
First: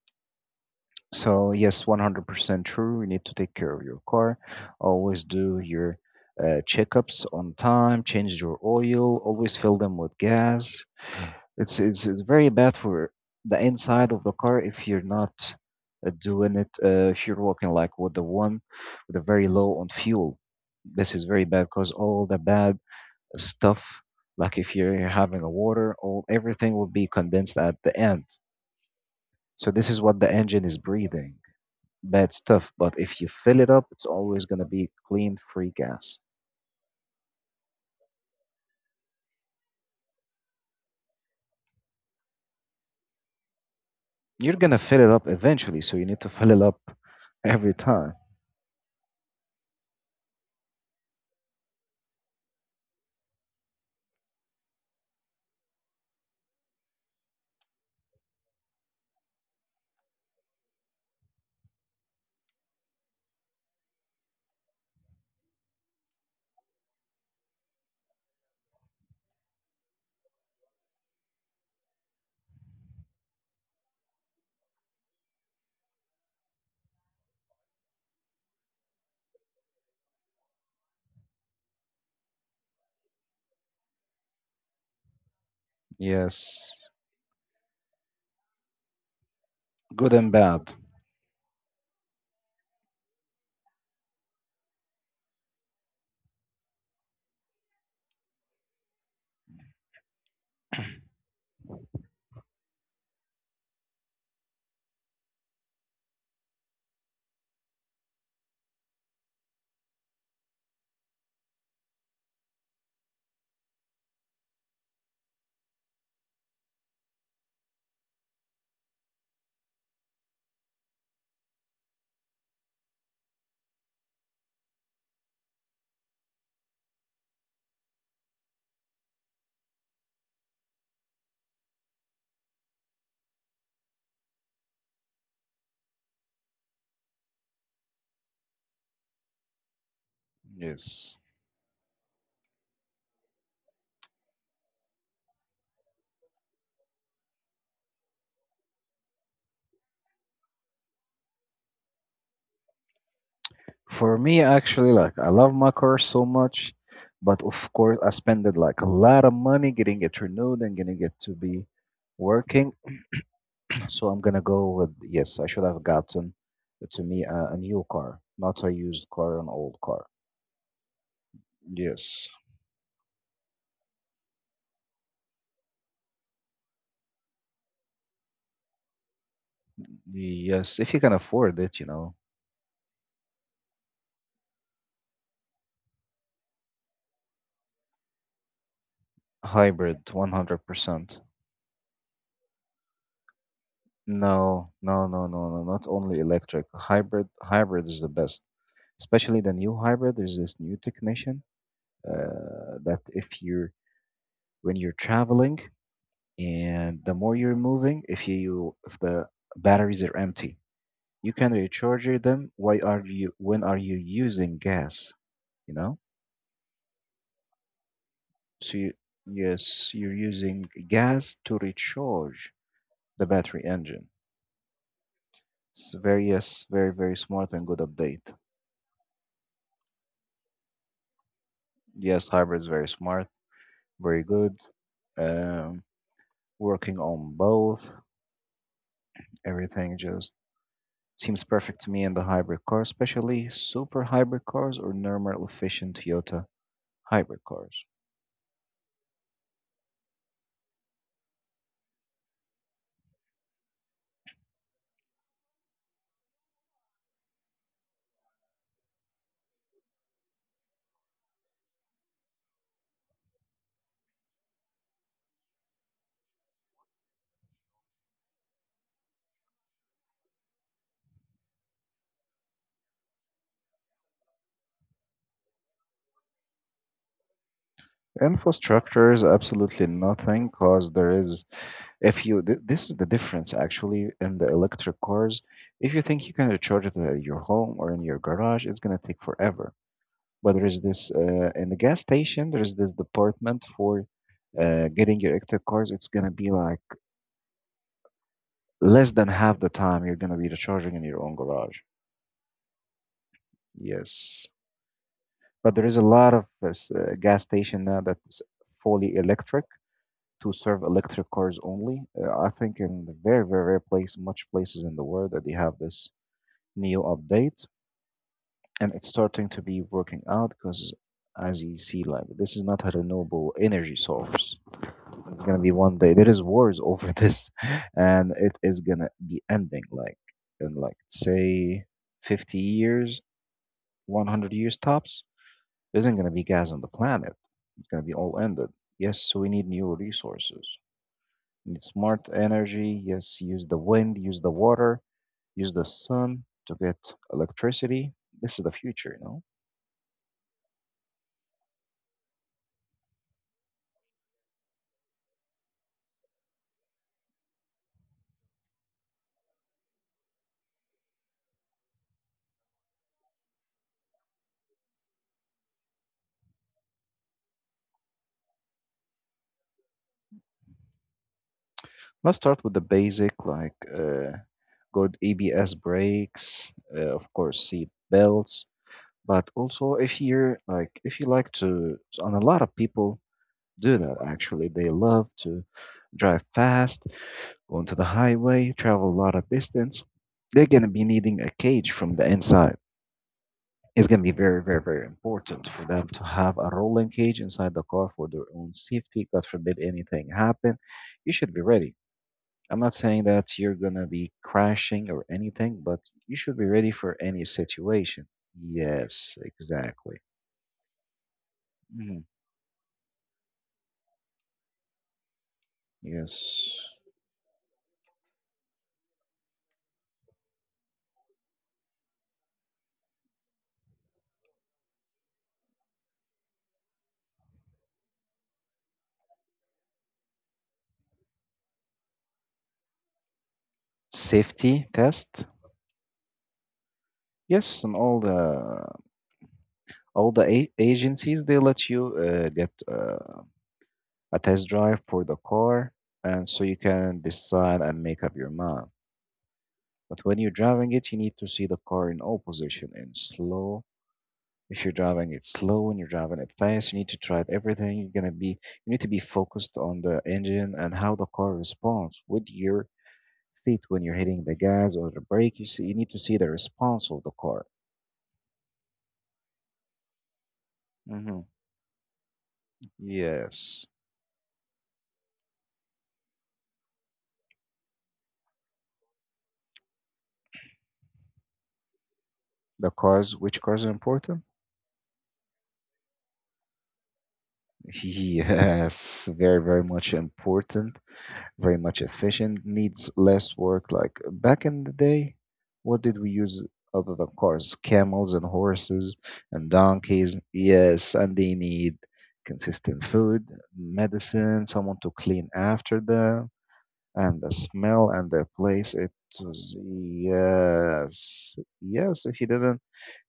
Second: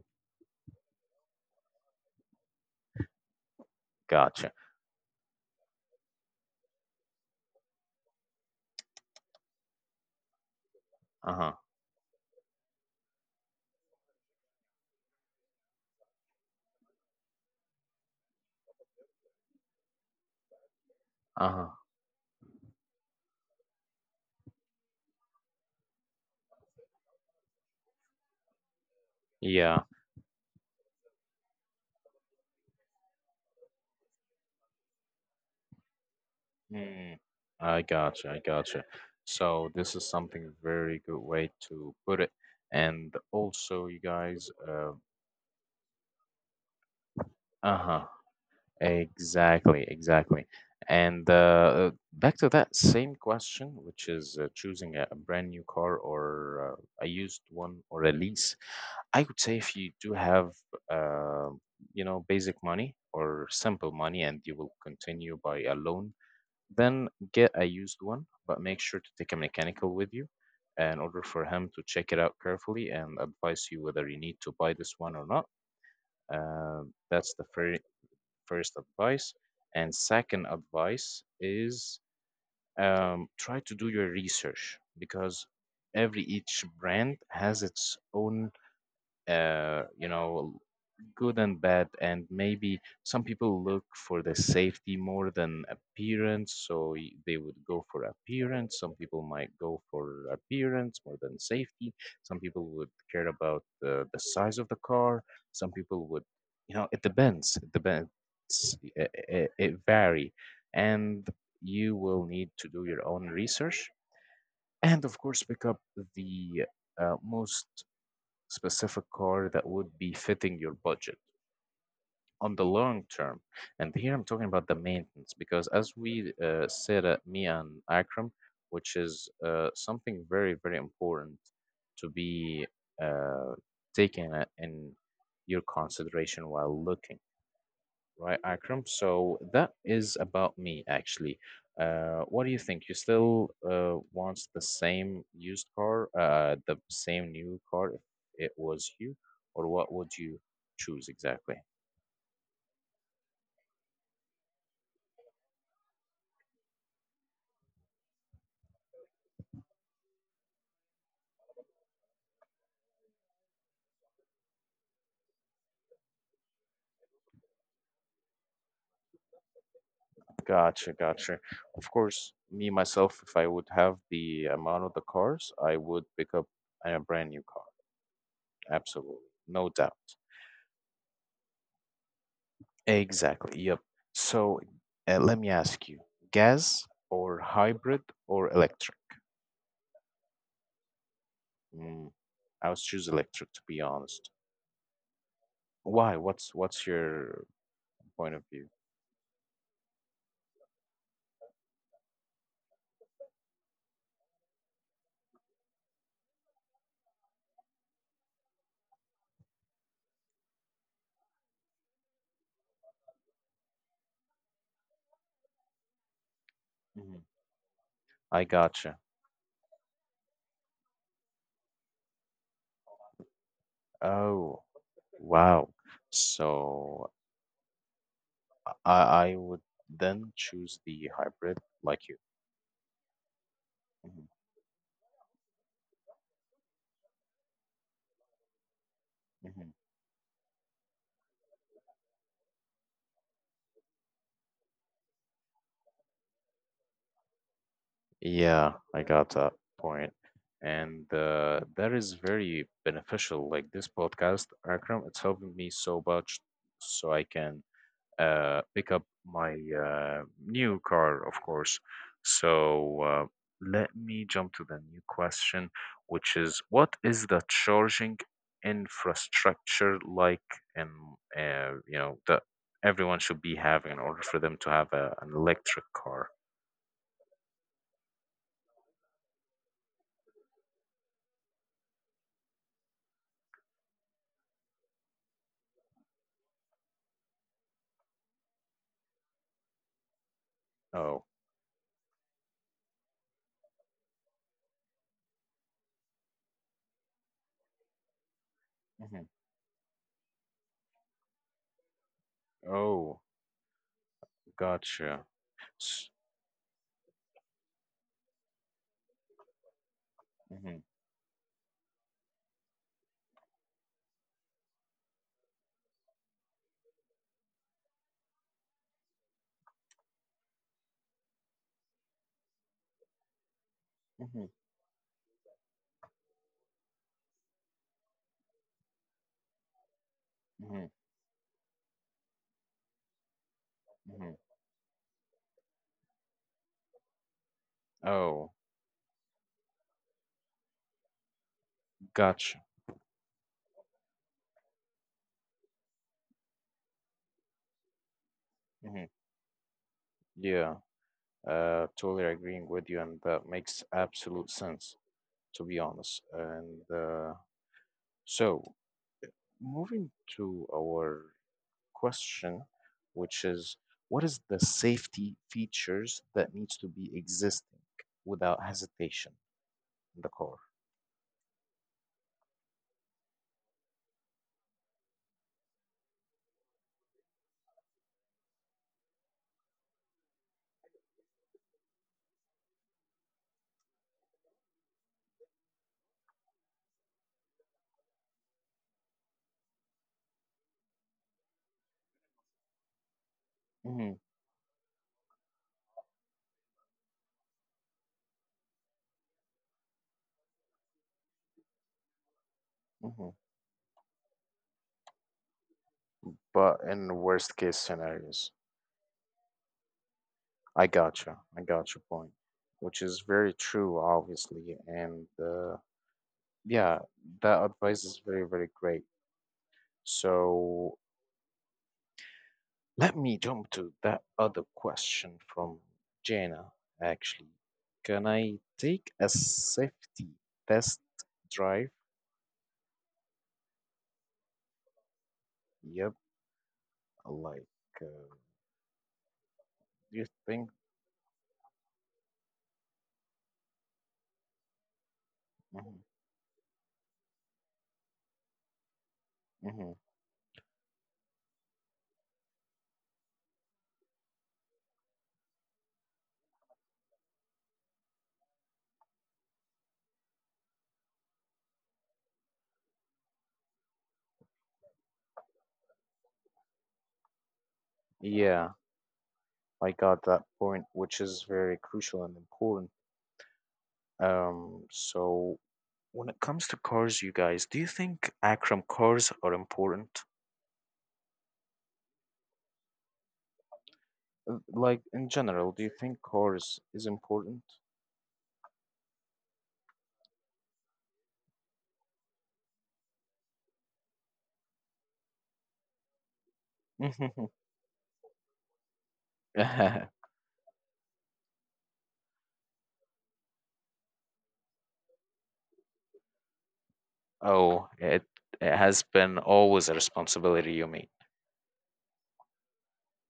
So yes, 100% true. You need to take care of your car. Gotcha. Always do your checkups on time. Change your oil. Always fill them with gas. Uh-huh. It's very bad for the inside of the car if you're not doing it. If you're walking like with the one with a very low on fuel, this is very bad Uh-huh. because all the bad stuff, like if you're having a water, all everything will be condensed at the end. So Yeah. this is what the engine is breathing bad stuff. But if you fill it up, it's always going to be clean, free gas. Mm. I gotcha. I gotcha. So this is something very good way to put it. And also, you guys, You're going to fill it up eventually, so you need to fill it up every uh-huh, time. exactly, exactly. And back to that same question, which is choosing a brand new car or a used one or a lease. I would say if you do have, uh, basic money or simple money and you will continue by a loan, then get a used one, but make sure to take a mechanical with you in order for him to check it out carefully and advise you whether you need to buy this one or not. Uh, that's the first advice. And second advice is try to do your research because every each Yes, brand has its own, uh, you good and know bad. good and bad, and maybe some people look for the safety more than appearance, so they would go for appearance. Some people might go for appearance more than safety. Some people would care about the size of the car. Some people would, it depends, it depends. It vary, and you will need to do your own research and of course pick up the most specific car that would be fitting your budget on the long term. And here I'm talking about the maintenance because, as we said, me and Akram, which is something very, very important to be uh, taken in your consideration while looking, right, Akram? So that is about me, Yes, actually. What do you think? You still want the same used car, the same new car if it was you, or what would you choose exactly? for me, actually, like I love my car so much, but of course I spend it like a lot of money getting it renewed and getting it to be working. So I'm gonna go with yes, I should have gotten to me a new car, not a used car, an old car. Gotcha, gotcha. Of Yes, course, me myself, if I would have the amount of the cars, I would pick up a brand new car. Absolutely, no doubt. yes, if you can afford it, you know, Exactly. Yep. So, let me ask you, gas or hybrid or electric? hybrid, 100%. Mm, I would choose electric to be honest. No, no, no, no, no, not Why? only What's electric. what's your Hybrid is the point best, of view? especially the new hybrid. There's this new technician that if you're when you're traveling and the more you're moving if the batteries are empty, you can recharge them. Why are you when are you using gas, you know? Mhm. I So you, gotcha. yes, you're using gas to recharge the battery engine. Oh, wow. It's very yes very So very smart and good update. I would then choose the hybrid like you. Yes hybrid is very smart very Mhm, good, um, working on both mhm. everything just seems perfect to me in the hybrid car, especially super hybrid cars or normal efficient Toyota hybrid cars. Yeah, I got that point. And that is very beneficial. Like this podcast, Akram, it's helping me so much so I can pick up my new car, of course. So let me jump to the new question, which is what is the charging infrastructure like in, that everyone should be having in order for them to have an electric car? Infrastructure is absolutely nothing because if you, this is the difference actually in the electric cars. If you think you can charge it at your home or in your garage, it's going to take forever. But there is this, Oh. In the gas station, there is this department for getting your electric cars. It's going to be like less Hmm. than half the time you're going to be recharging in your own garage. Oh, Yes. gotcha. But there is a S- lot of gas station now that's fully electric to mhm, serve electric cars only. I think in the very, very, very place, much places in the world that they have this new update, and it's starting to be working out because, as you see, like this is not a renewable energy mhm, source. It's gonna be one day there is wars over this, and it is gonna be ending like in mhm, like say 50 years, one mhm. hundred years tops. There isn't going to be gas on the planet. It's going to be all Oh, ended. Yes, so we need new resources. We need smart gotcha. energy. Yes, use the wind, use the water, use the sun to get electricity. This is the Hmm. future. Yeah, totally agreeing with you, and that makes absolute sense, to be honest. And so, moving to our question, which is what is the safety features that needs to be existing without hesitation in the car? Let's start with the basic, like good ABS brakes, of course, seat belts. But also, if you like to, and a lot of people do that actually. They love to drive fast, go onto the highway, travel a lot of distance. They're going to be needing a cage from the inside. It's Hmm. going to be very, very, very important for them to have a rolling cage inside the car for their own safety. God forbid anything happen. You should be ready. I'm not saying Hmm. that you're going to be crashing or anything, but you should be But ready in for any worst case situation. scenarios. Yes, exactly. I gotcha. I got your Mhm. point, which is very true, obviously. And Yes. yeah, that advice is very, very great. So let me jump to that other question from Jana, actually. Can I take a safety test drive? Safety test. Yep, like, Yes, and all uh, the do you all the think? a agencies they let you get a test drive for the car, Mhm, and so you can decide and make up your mind. mhm. But when you're driving it, you need to see the car in all position and slow. If you're driving it slow and you're driving it fast, you need to try it everything. You need to be focused on the engine and how the car responds with your feet when you're hitting the gas or the brake. You see, you need to see the response of the car. Yeah, I got that point, which Hmm. is very crucial and important. Yes. So, when it comes to cars, you guys, do you think, Akram, cars are important? The cars, which cars are important? Like in general, do you think cars is important? Yes, very, very much important, very much efficient, needs less work. Like back in the day, what did we use other than cars? Camels and horses and donkeys. Yes, and they need consistent food, medicine, someone to clean after them, and the Oh, smell it and the it place. has It been was, always a responsibility, you mean? yes, yes, if you didn't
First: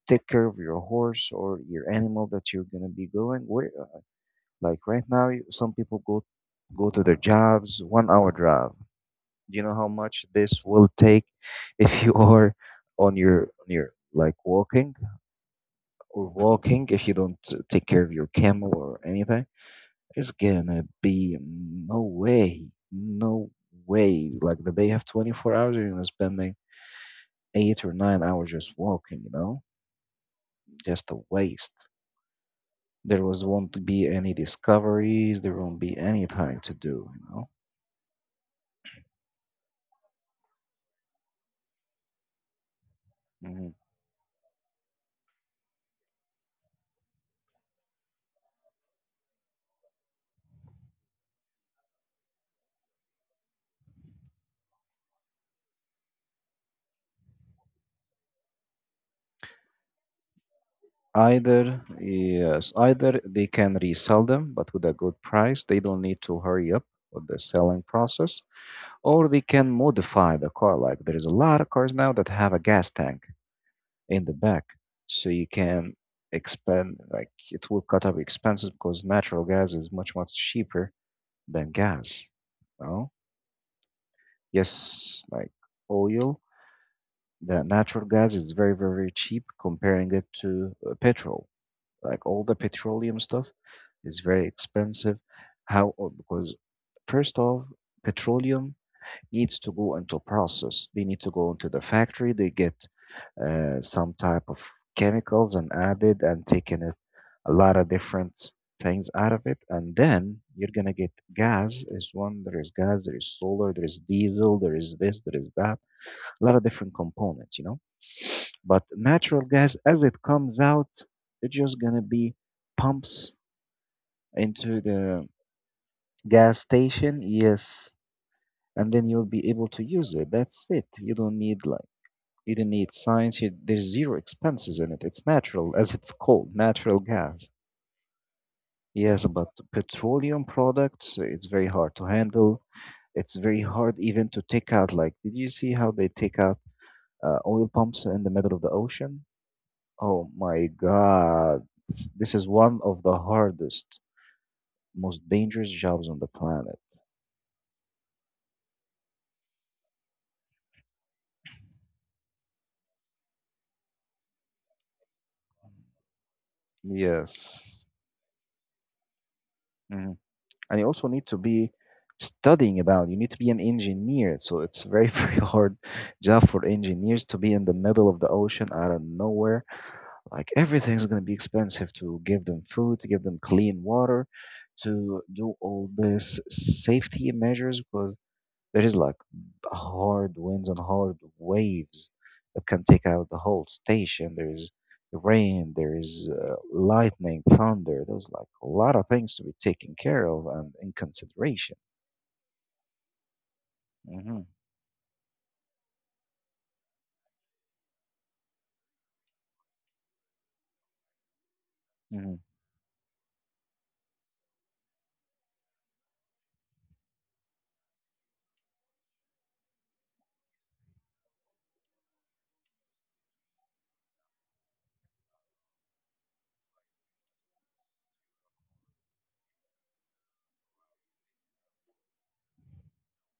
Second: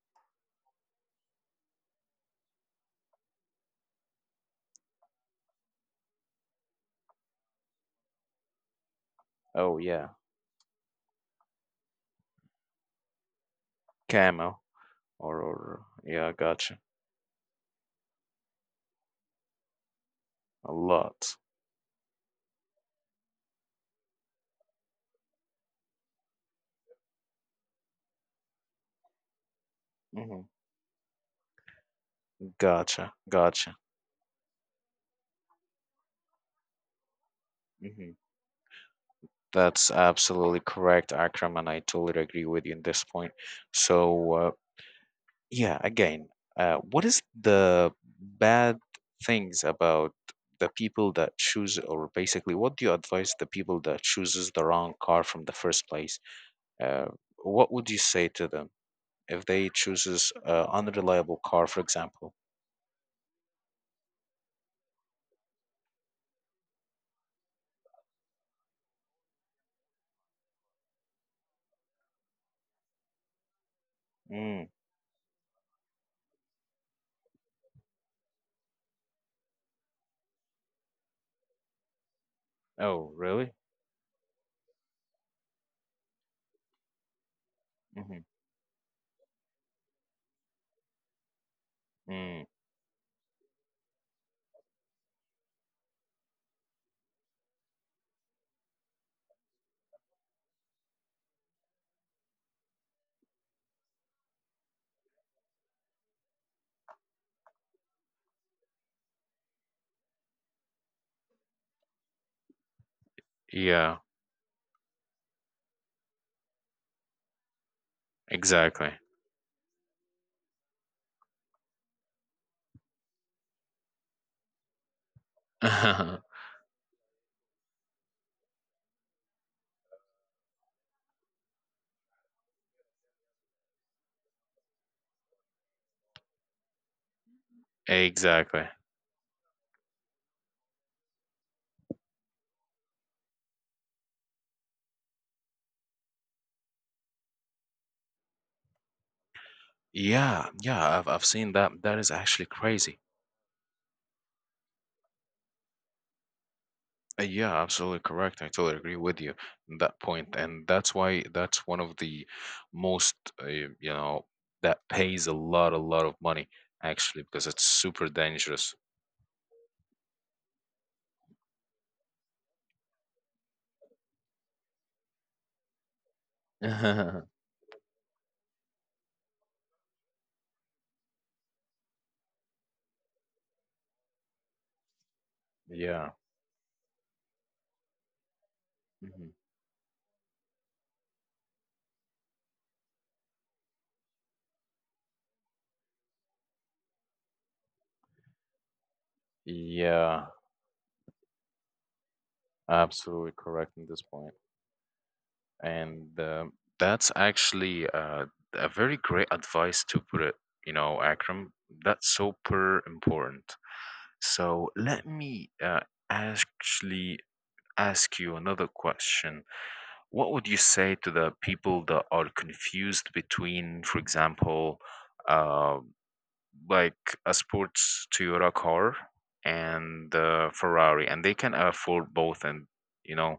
take care of your horse or your animal that you're gonna be going. Like right now, some people go to their jobs, 1 hour drive. Do you know Oh how yeah, much this will take if you are on your like camo walking or or yeah, gotcha. walking if you don't take care of your camel or anything? It's A gonna be lot. no way, no way. Like the day have 24 hours, you're gonna spending 8 or 9 hours just walking. Hmm. Just a waste. Gotcha, There was gotcha. won't be any discoveries. There won't be anything to do. Hmm. That's absolutely correct, Akram, and I totally agree with you in this point. Mhm. So, yeah, again, what is the bad things about the people that choose, or basically, what do you advise the people that chooses the wrong car from the first place? Uh, what would you say to them if they chooses a unreliable car, for Either example? yes, either they can resell them, but with a good price. They don't need to hurry up with the selling process, or they can modify the car. Like there is a lot of cars now that have a gas tank in the back, Mm. so you can expand. Like it will cut up expenses because natural gas is much much cheaper than gas. No. Oh, really? Yes, like oil. The natural Mm-hmm. gas is very, very, very cheap comparing it to petrol. Like all Mm. the petroleum stuff is very expensive. How? Oh, because first off, petroleum needs to go into process. They need to go into the factory. They get some type of chemicals and added and taken it a lot of different things out of it, and then you're gonna get gas is one, there is gas, there is solar, there Yeah, is diesel, there is this, there is that, a lot of different components. But exactly. natural gas, as it comes out, it's just gonna be pumps into the gas station, yes, and then you'll be able to use it. That's it. You don't need science. There's zero expenses in it. It's natural, as it's called, natural gas. Exactly. Yes, but petroleum products, it's very hard to handle. It's very hard even to take out. Like, did you see how they take out oil pumps in the middle of the ocean? Oh Yeah, my yeah, I've seen God. that. That is This actually is one crazy. of the hardest, most dangerous jobs on the planet. Yeah, absolutely correct. I totally agree with you on that point, and that's why that's one of the most, uh, you know that pays a lot of money actually because it's Yes. super dangerous. Mhm. And you also need to be you need to be an engineer. So it's very, very hard job for engineers to be in the middle of the ocean out of nowhere. Like everything's going to be expensive to give them food, to give them clean water, to do all Yeah. this safety measures because there is like Mhm. hard winds and hard waves that can take out the whole station. There is rain, there is lightning, thunder. There's like a lot of things to be taken care Yeah, of and in consideration. absolutely correct in this point, Hmm. and that's actually a very great advice to put it. You know, Akram, that's Hmm. super important. So let me actually ask you another question. What would you say to the people that are confused between, for example, uh, like a sports Toyota car and Ferrari, and they can afford both, and you know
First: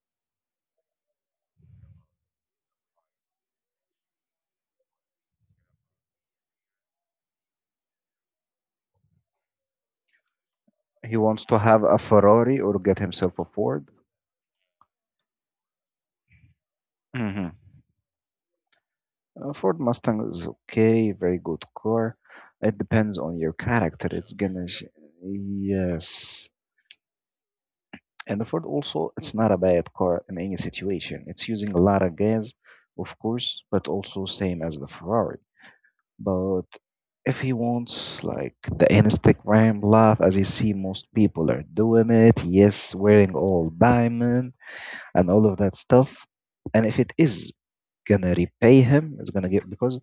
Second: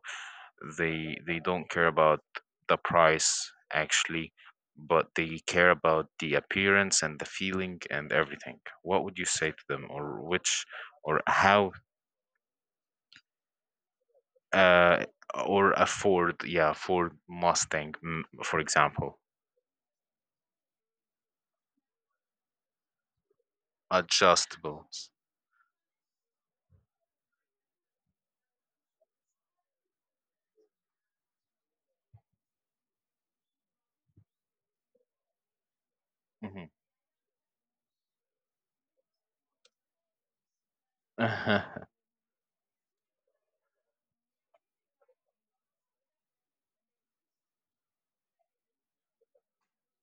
they don't care about the price actually, but they care about the appearance and the feeling and everything. What would you say to them, or which, He or wants to how? have a Ferrari or get himself a Ford. uh, or a Ford, yeah, Ford Hmm. Mustang, for example, A Ford Mustang is okay, very good car. It depends on your character. Adjustables. Yes. And the Ford also, it's not a bad car in any situation. It's using a lot of gas, of course, but also same as the Ferrari. But Mhm. if he wants like the Instagram life, as you see most people are doing it, yes, wearing all diamond and all of that stuff. And if it is gonna repay him, it's gonna get because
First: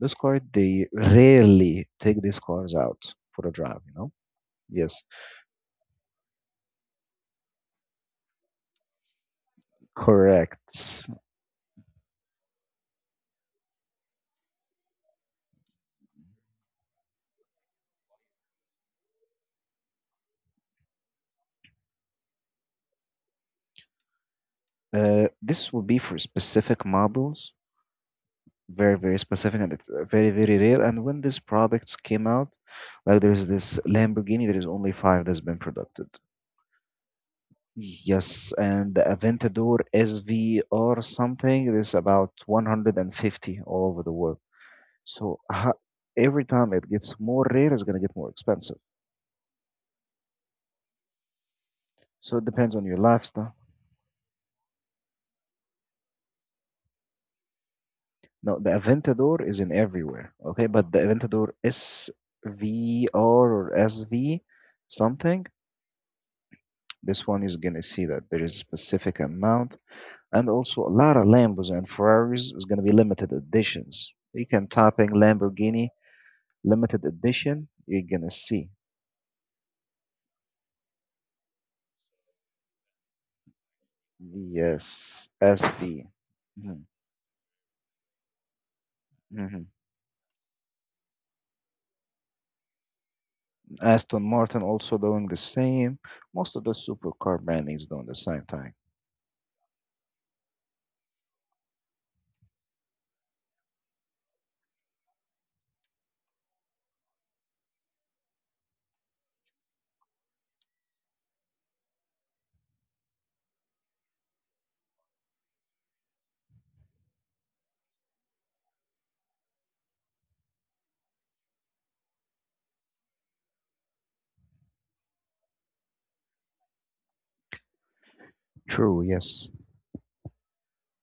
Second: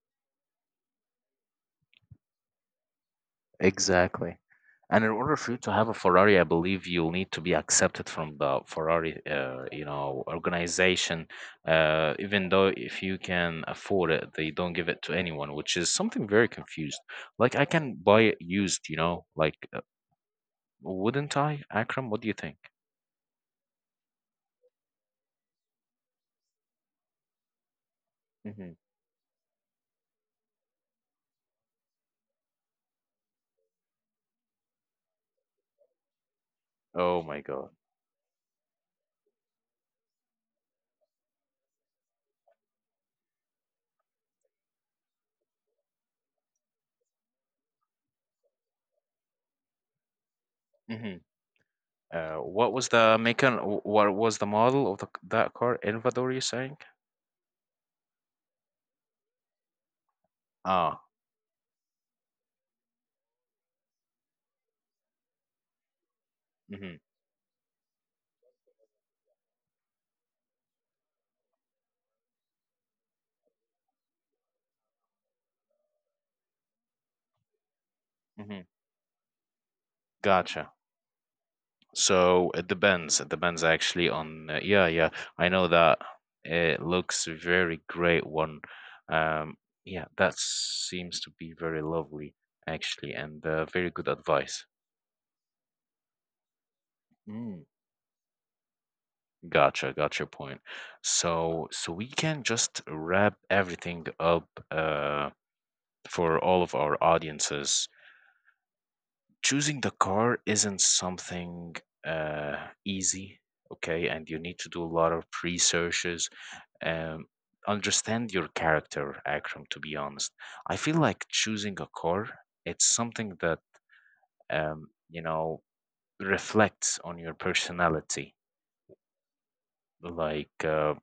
those cars they rarely take these cars out for a drive, you know? Exactly. Yes, And in order for you to have a Ferrari, I believe you'll need to be accepted from the Ferrari, correct. organization. Even though if you can afford it, they don't give it to anyone, which is something very confused. Like I can buy it used, like, wouldn't I, Akram? What do you think? This will be for specific models, Mhm. very, very specific, and it's very, very rare. And when these products came out, like there's this Lamborghini, there is only five that's been produced. Oh my God. Yes, and the Aventador SV or something, there's about 150 all over the world. So every time it gets more rare, it's going to get more expensive. So it What depends on was your the lifestyle. mechan? What was the model of that car? Elvador, you're saying? No, the Aventador is in everywhere, okay? But the Ah, Aventador SVR or SV something, mm-hmm, this one is gonna see that there is specific amount, and also a lot of Lambos and Ferraris is gonna be limited editions. You can type in Lamborghini limited edition, you're gonna mm-hmm. see. Gotcha. So it depends. It depends actually on. Yeah, yeah. Yes, I know that SV. it Mhm, looks very great. One. Um. mhm. Yeah, that seems to be very lovely actually, and very good Aston Martin advice. also doing the same. Most of the supercar Mm, branding is doing the same thing. gotcha, got your point. So, we can just wrap everything up for all of our audiences. Choosing the car isn't something uh, easy, okay? And you need to do a lot of researches, um, understand your character, Akram, to be honest. I feel like choosing a car, it's something that, um, you know, reflects on your personality. True, yes. Like,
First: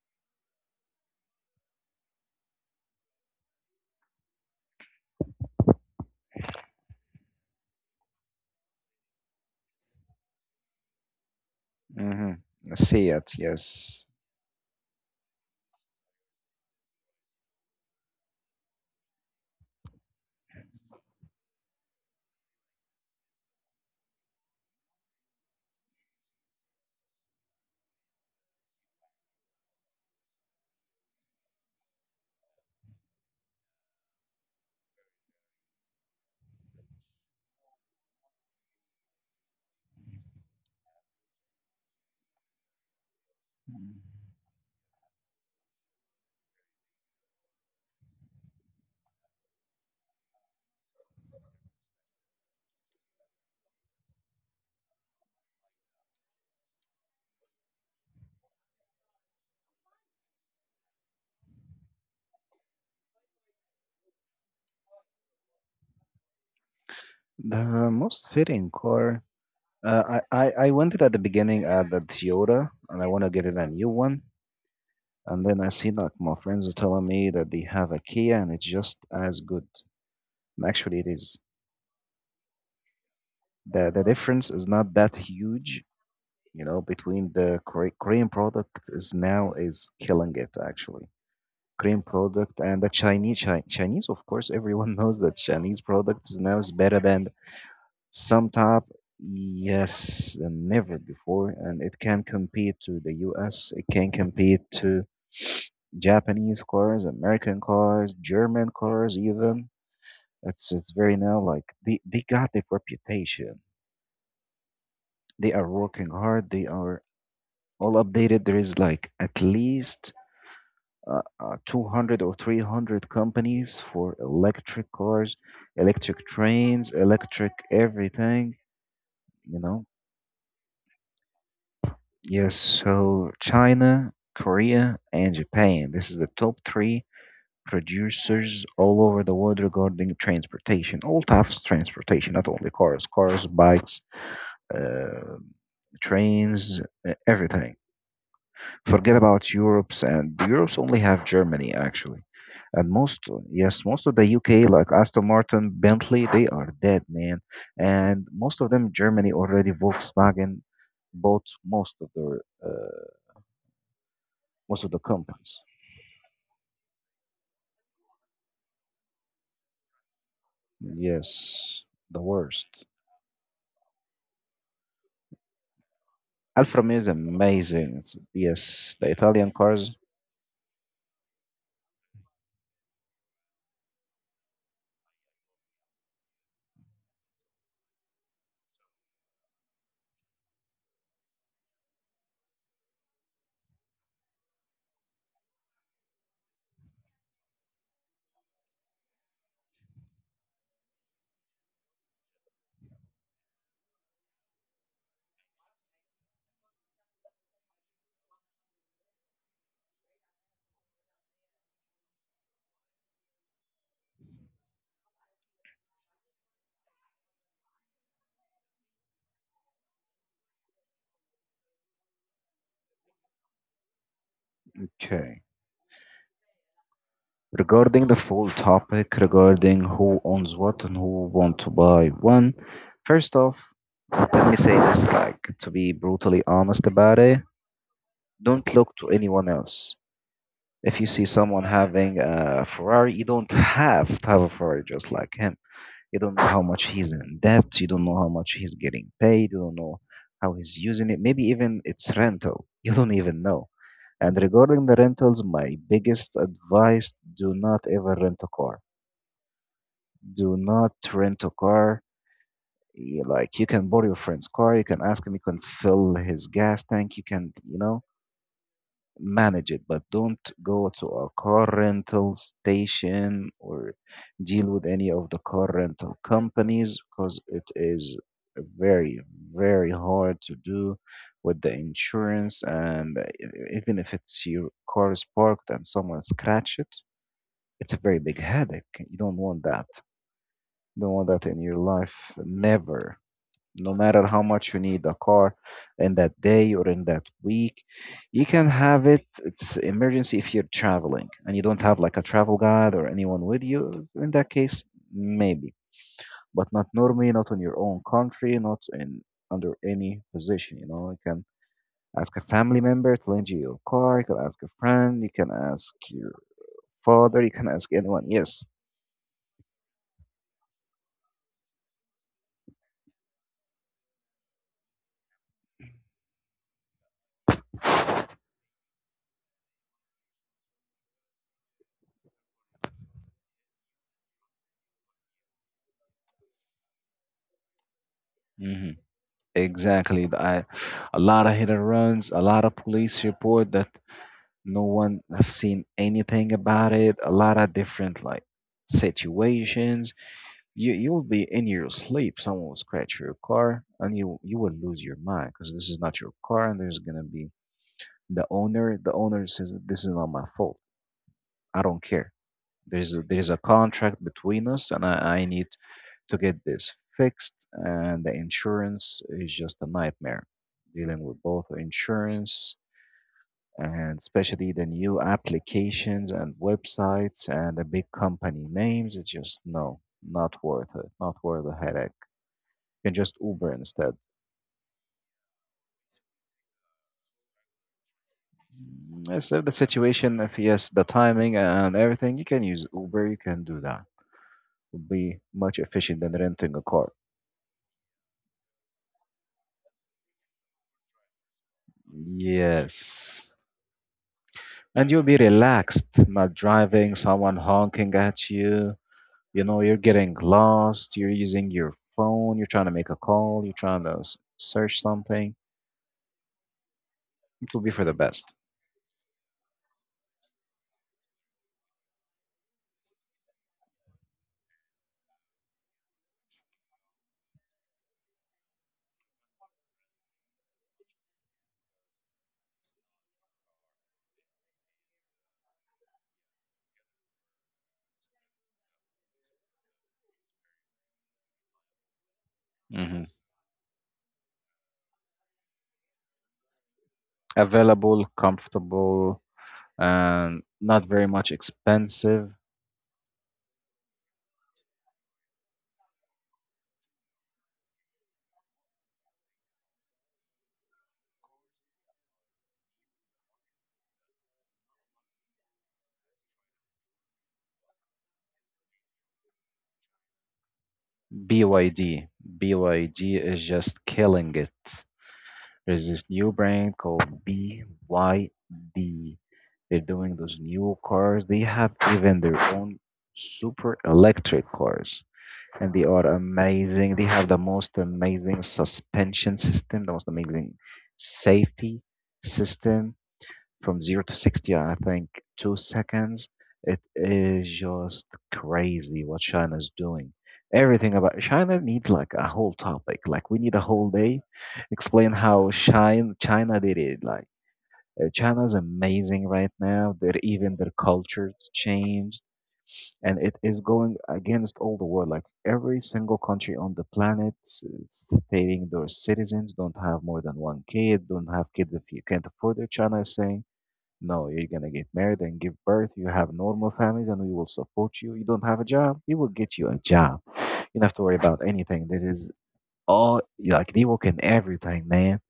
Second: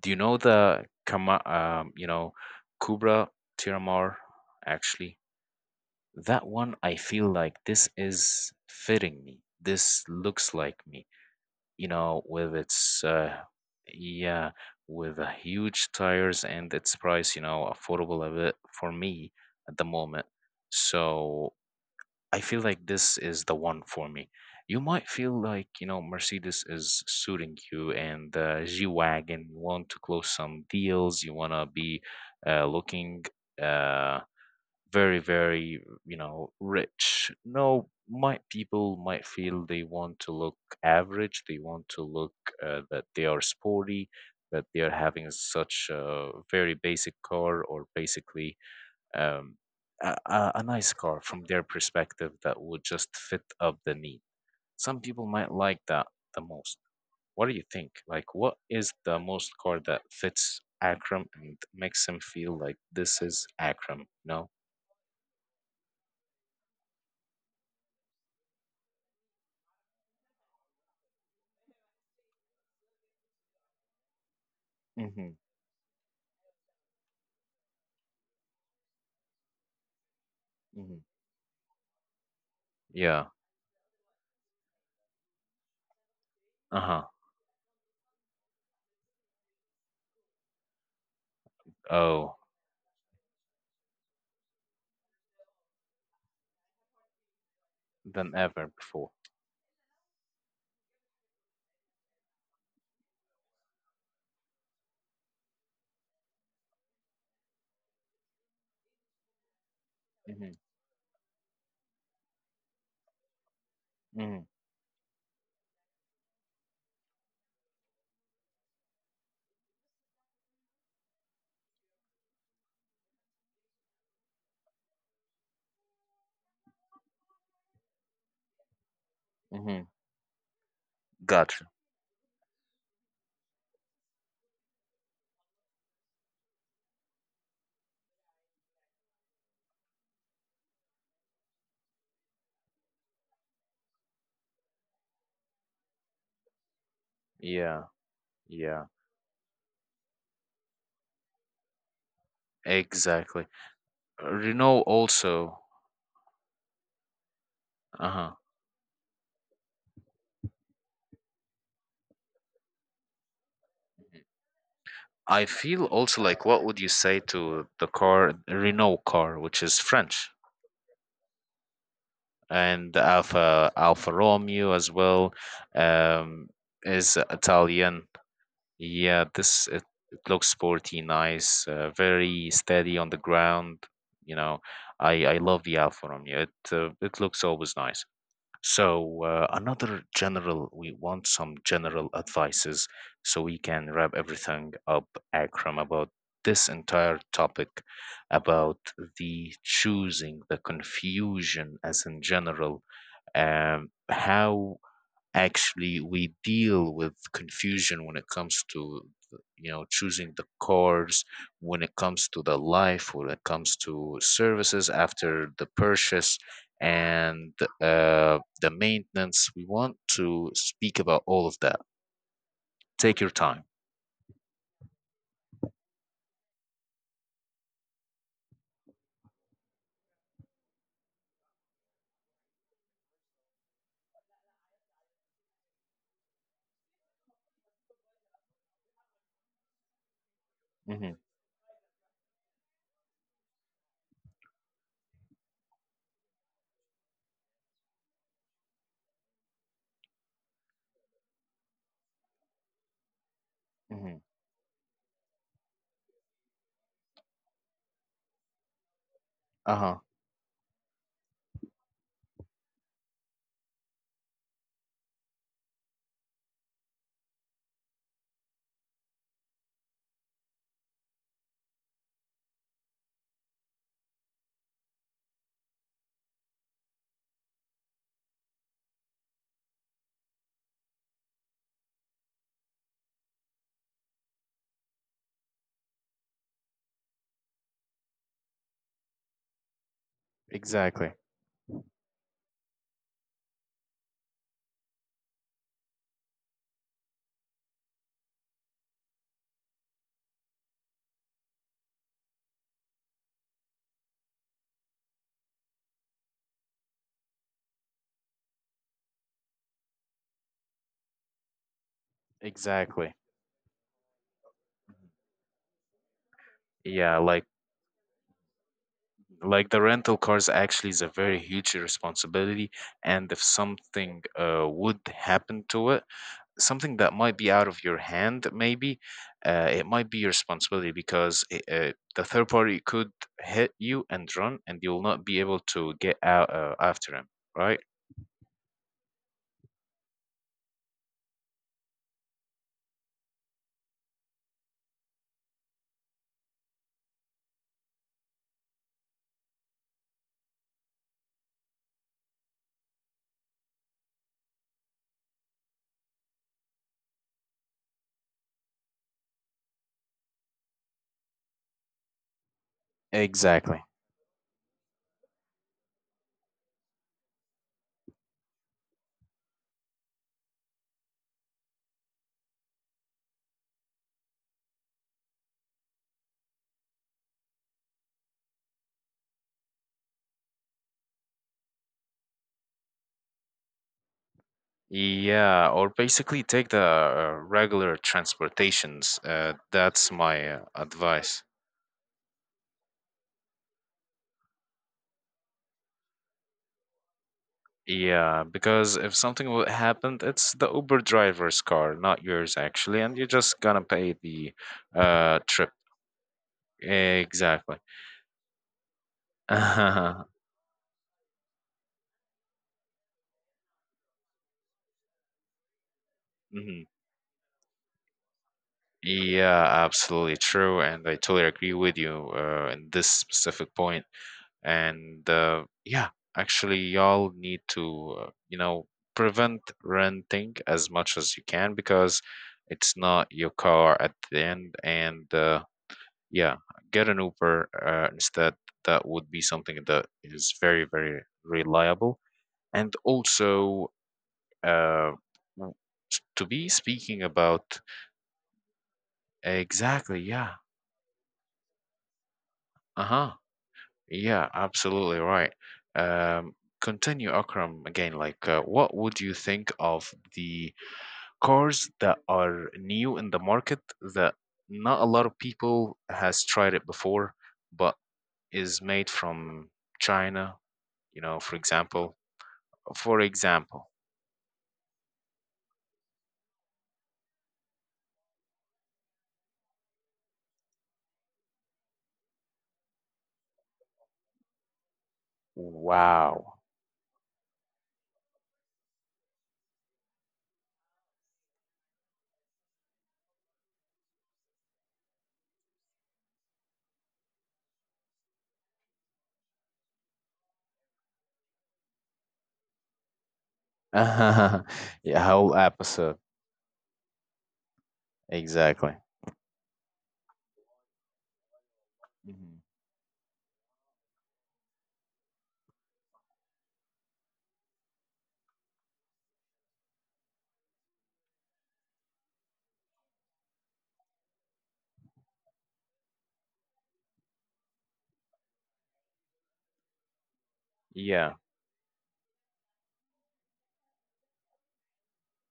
do you know the Kama, Kubra Tiramar, actually? That one, I feel like this is fitting me. This looks like me, Hmm. with its, See it, yes. yeah, with the huge tires and its price, affordable a bit for me at the moment. So I feel like this is the one for me. You might feel like Mercedes is suiting you, and the G wagon. You want to close some deals. You wanna be looking. Uh, Very very, rich, no. Might people might feel they want to look average, they want to look, that they are sporty, that they are having such a very basic car, or basically, um, a nice car from their perspective that would just fit up the need. Some people might like that the most. What do you think? Like, what is the most car that fits Akram and makes him feel like this is Akram, no. The most fitting car. Uh, I wanted at the beginning at the Toyota, and I want to get it a new one. Mm-hmm. And then I see like my friends are telling me that they have a Kia, and it's just as good. And actually, it is. Yeah. The difference is not that huge, Uh-huh. between the Korean product is now is killing it actually. Korean Oh, product and the Chinese, of course, everyone knows that Chinese product is now is better than than some ever type, before. yes, than never before, and it can compete to the us, it can compete to Japanese cars, American cars, German cars even. Mm-hmm. It's very now like they got their reputation. Mm-hmm. They are working hard. They are all updated. There is like at least 200 or 300 companies for electric cars, electric trains, electric everything you Mm-hmm. know Gotcha. Yes, so China, Korea, and Japan. This is the top three producers all over the world regarding transportation, all types of transportation, not only cars, cars, bikes, uh, trains, everything. Yeah. Yeah. Forget about Europe's, and Europe's only have Germany actually, and most Exactly. yes, most of the You UK know, like Aston also, Martin, Bentley, they are dead, man, and uh-huh. most of them Germany already Volkswagen bought most of their. Most of the I companies. feel also like, what would you say to the car, Renault car, which is French, Yes, the worst. and Alfa Romeo as well, um, Alfa Romeo is is amazing. Italian. It's, yes, the Yeah, Italian this it, cars. it looks sporty, nice, very steady on the ground. You know, I love the Alfa Romeo. It looks always nice. So another general, we want some general advices so we can wrap everything up, Akram, about this entire topic, about the choosing, the confusion, as in general, how actually we deal with confusion when it comes to, choosing the cars, when it comes to the life, when it comes to services after the purchase, and the maintenance. We want to speak about all of that. Take your time. Okay. Regarding the full topic, regarding who owns what and who want to buy when, first off, let me say this, like to be brutally honest about it, don't look to anyone else. If you Mhm, see someone having a Ferrari, you don't have to have a Ferrari just like him. You don't know how much he's in debt. You don't know how much he's getting paid. You don't know how he's using it. Maybe even it's rental. You don't even know. mhm. And regarding the rentals, my biggest advice do not ever rent a car. Uh-huh. Do not rent a car. Like you can borrow your friend's car, you can ask him, you can fill his gas tank, you can, you know, manage it, but don't go to a car rental station or deal with any of the car rental companies because it is very, very hard to do with the insurance. Even if it's your car is parked and someone scratch it, it's a very big headache. You don't want that. You Exactly. don't want that in your life. Never, no matter how much you need a car in that day or in that week, you can have it. It's emergency if you're traveling and you don't have like a travel guide or anyone with you. In that case, maybe. But not normally, not in your own country, not in under any position, you know. You can ask a family Exactly. member to lend you your car, you can ask a friend, you can ask your Yeah, father, like you can ask anyone. Yes. like the rental cars actually is a very huge responsibility, and if something would happen to it, something that might be out of your hand maybe, it might be your responsibility because the third party could hit you and run and you will not be able to get out after him, right? Hmm. Exactly. A lot of hit and runs, a lot of police report that no one have seen anything about it. A lot of different like situations. You'll be in your sleep. Someone will scratch your car, and you will lose your mind because this is not your car, and there's gonna be the owner. The owner says this is not my fault. I don't care. There's a Exactly. contract between us, and I need to get this fixed, and the insurance is just a nightmare dealing with both insurance, and especially the new applications and websites and the big company names. It's just no, not worth it, not worth the headache. You can just Uber instead. Yeah, or basically take the regular transportations. Mm, instead, the That's situation, my if yes, the advice. timing and everything, you can use Uber, you can do that. Would be much efficient than renting a car. Yeah, because if something happened, it's the Uber driver's car, not yours actually, and you're Yes. just gonna pay the And you'll be trip. relaxed, not driving, someone Exactly. honking at you. You know, you're getting lost, you're using your phone, you're trying to make a call, you're trying to search something. Mhm. It will be for the best. Yeah, absolutely true, and I totally agree with you in this specific point. And yeah, actually y'all need to, prevent renting as much as you can because it's not your car at the end. And yeah, get an uber instead. That would be something that is very very reliable. And Hmm. also uh, w- to be speaking about, Available, comfortable, exactly, yeah, and not very much expensive. uh-huh. Yeah, absolutely right. Um, continue, Akram, again. Like, what would you think of the cars that are new in the market that not a lot of people has tried it before, but is made from China? You know, for example, BYD. for BYD is example. just killing it. There's this new brand called BYD. They're doing those new cars. They have even their own super electric cars. And they are Wow. amazing. They have the most amazing suspension system, the most amazing safety system. From zero to 60, I think, 2 seconds. It is just crazy what China is doing. Everything about China needs like a whole topic. Like we need a whole day Yeah, explain whole how episode. China did it. Like, China's Exactly. amazing right now. Their even their culture changed, Mhm. and it is going against all the world. Like every single country on the planet stating their citizens don't have more than one kid, don't have kids if you can't afford it. China is saying, no, you're gonna get married and give birth. You have normal families, and we will support you. You don't have a job, we will get you a job. You don't have to Yeah, worry about anything. That is all. Like they work in everything, man.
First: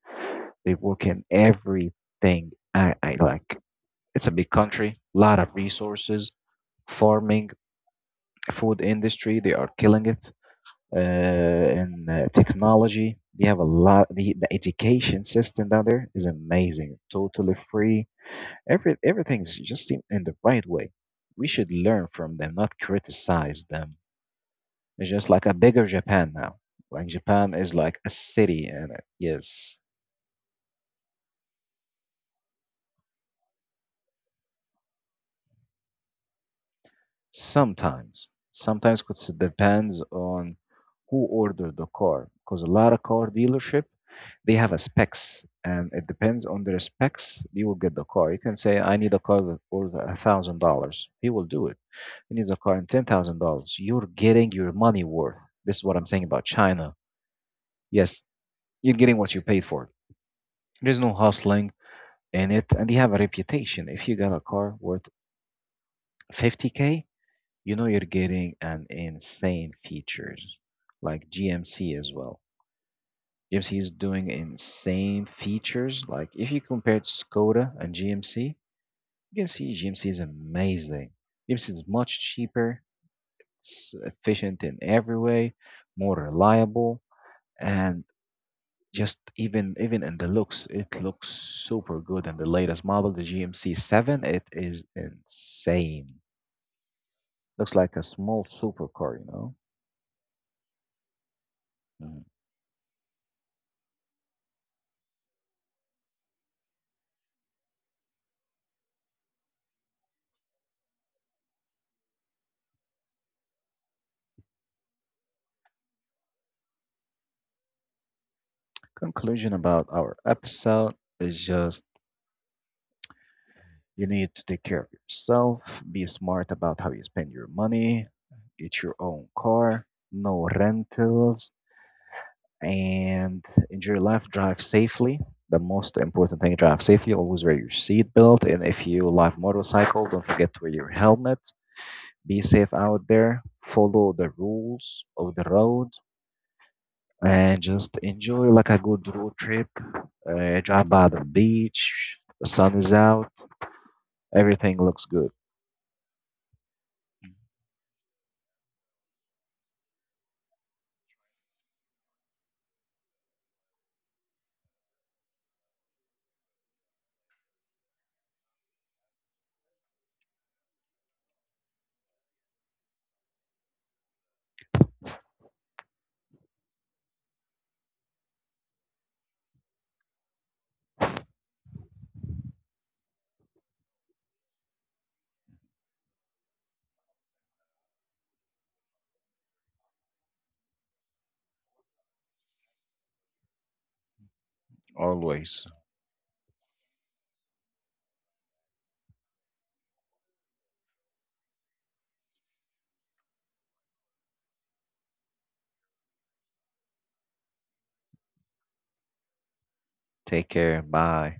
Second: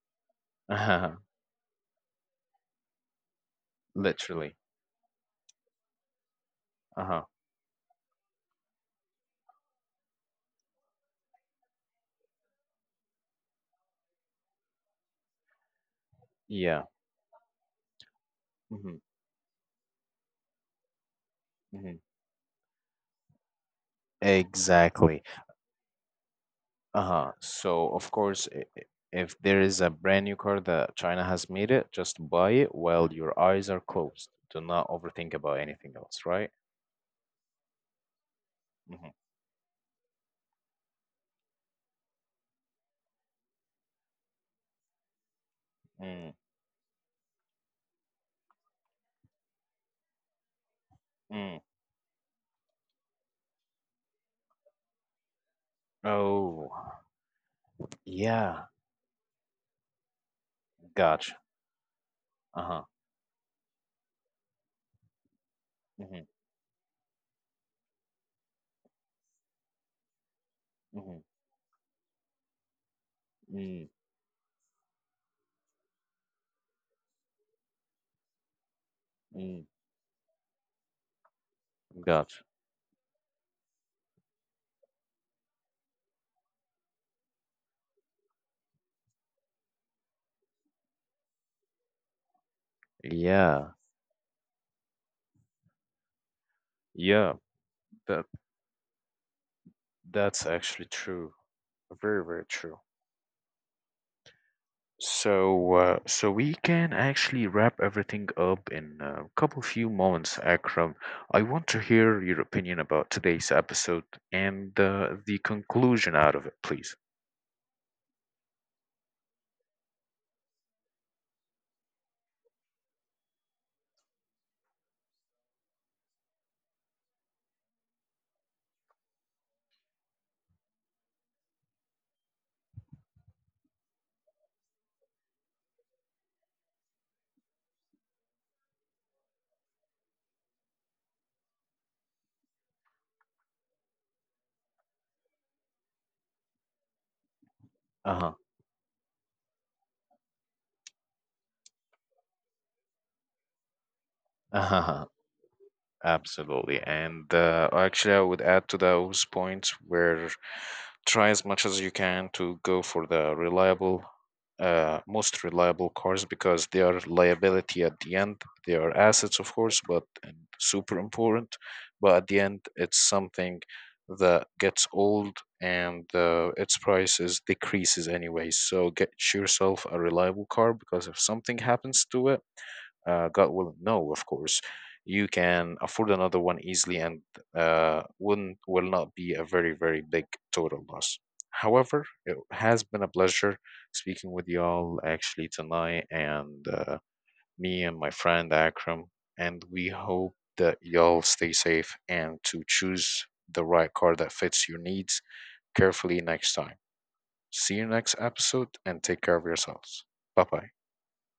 They work in everything. I like, it's a big literally. country, lot of resources, Uh-huh. farming, food industry, they are killing it. In, technology, they have a lot. The education system down there is Yeah. amazing, totally free. Hmm. Everything's just in the right way. We should Hmm. learn from them, not criticize them. It's Exactly. just like a bigger Japan now. Like Uh-huh. Japan is So like a of course, city. And if there yes. is a brand new car that China has made it, just buy it while your eyes are closed. Do not overthink about anything else, right? Sometimes, sometimes Hmm. it depends on who ordered the car, because a lot of car dealership, they have a specs, and it Mm. depends on their specs you will get the car. You can say I need a car that worth $1,000, he will Mm. do it. He needs a car in $10,000, you're getting your money worth. This is what I'm saying about Oh, China. Yes. yeah. You're getting what you paid for. There's no Gotcha. hustling in it, Uh-huh. and they have a reputation. If you got a car worth Hmm. 50K, you know you're getting an insane features. Hmm. Like GMC as well. GMC Mm. is doing insane features. Like if you compare Skoda and GMC, you can Mm. see GMC is amazing. GMC is much Gotcha. cheaper, it's efficient in every way, more reliable, and just even in the looks, it looks super good. And the latest model, the GMC Yeah. 7, it is insane. Yeah. Looks like a That small supercar, you know. that's actually true. Mm-hmm. Very, very true. So, we can actually wrap everything up in a couple few moments, Akram. I want to hear your opinion about today's episode and the conclusion out of it, please. Conclusion about our episode is just you need to take care of yourself, be smart about how you spend your money, get your own car, no rentals, and enjoy life, drive safely. The most important thing, drive safely, always wear your seatbelt, and if you live motorcycle, don't forget to wear your helmet. Be safe out there, follow the rules of the road, and just Uh enjoy like a good road trip. Drive by the beach, the sun is out, everything huh. looks good Absolutely. And actually, I would add to those points where try as much as you can to go for the reliable, most reliable cars because they are liability at the end. They are assets, of course, but and super important. But at the end, it's something that gets old and its prices decreases anyway. So get yourself a reliable car because if something happens to it, God will know, of course you can afford another one easily and, wouldn't, will not be a very, very big total loss. However, it has been a pleasure speaking with y'all actually always. tonight, and me and my friend Akram, and we hope that y'all stay safe and to choose the right car that fits your needs carefully next time. See you next episode and take care of yourselves. Bye Take bye. care. Bye.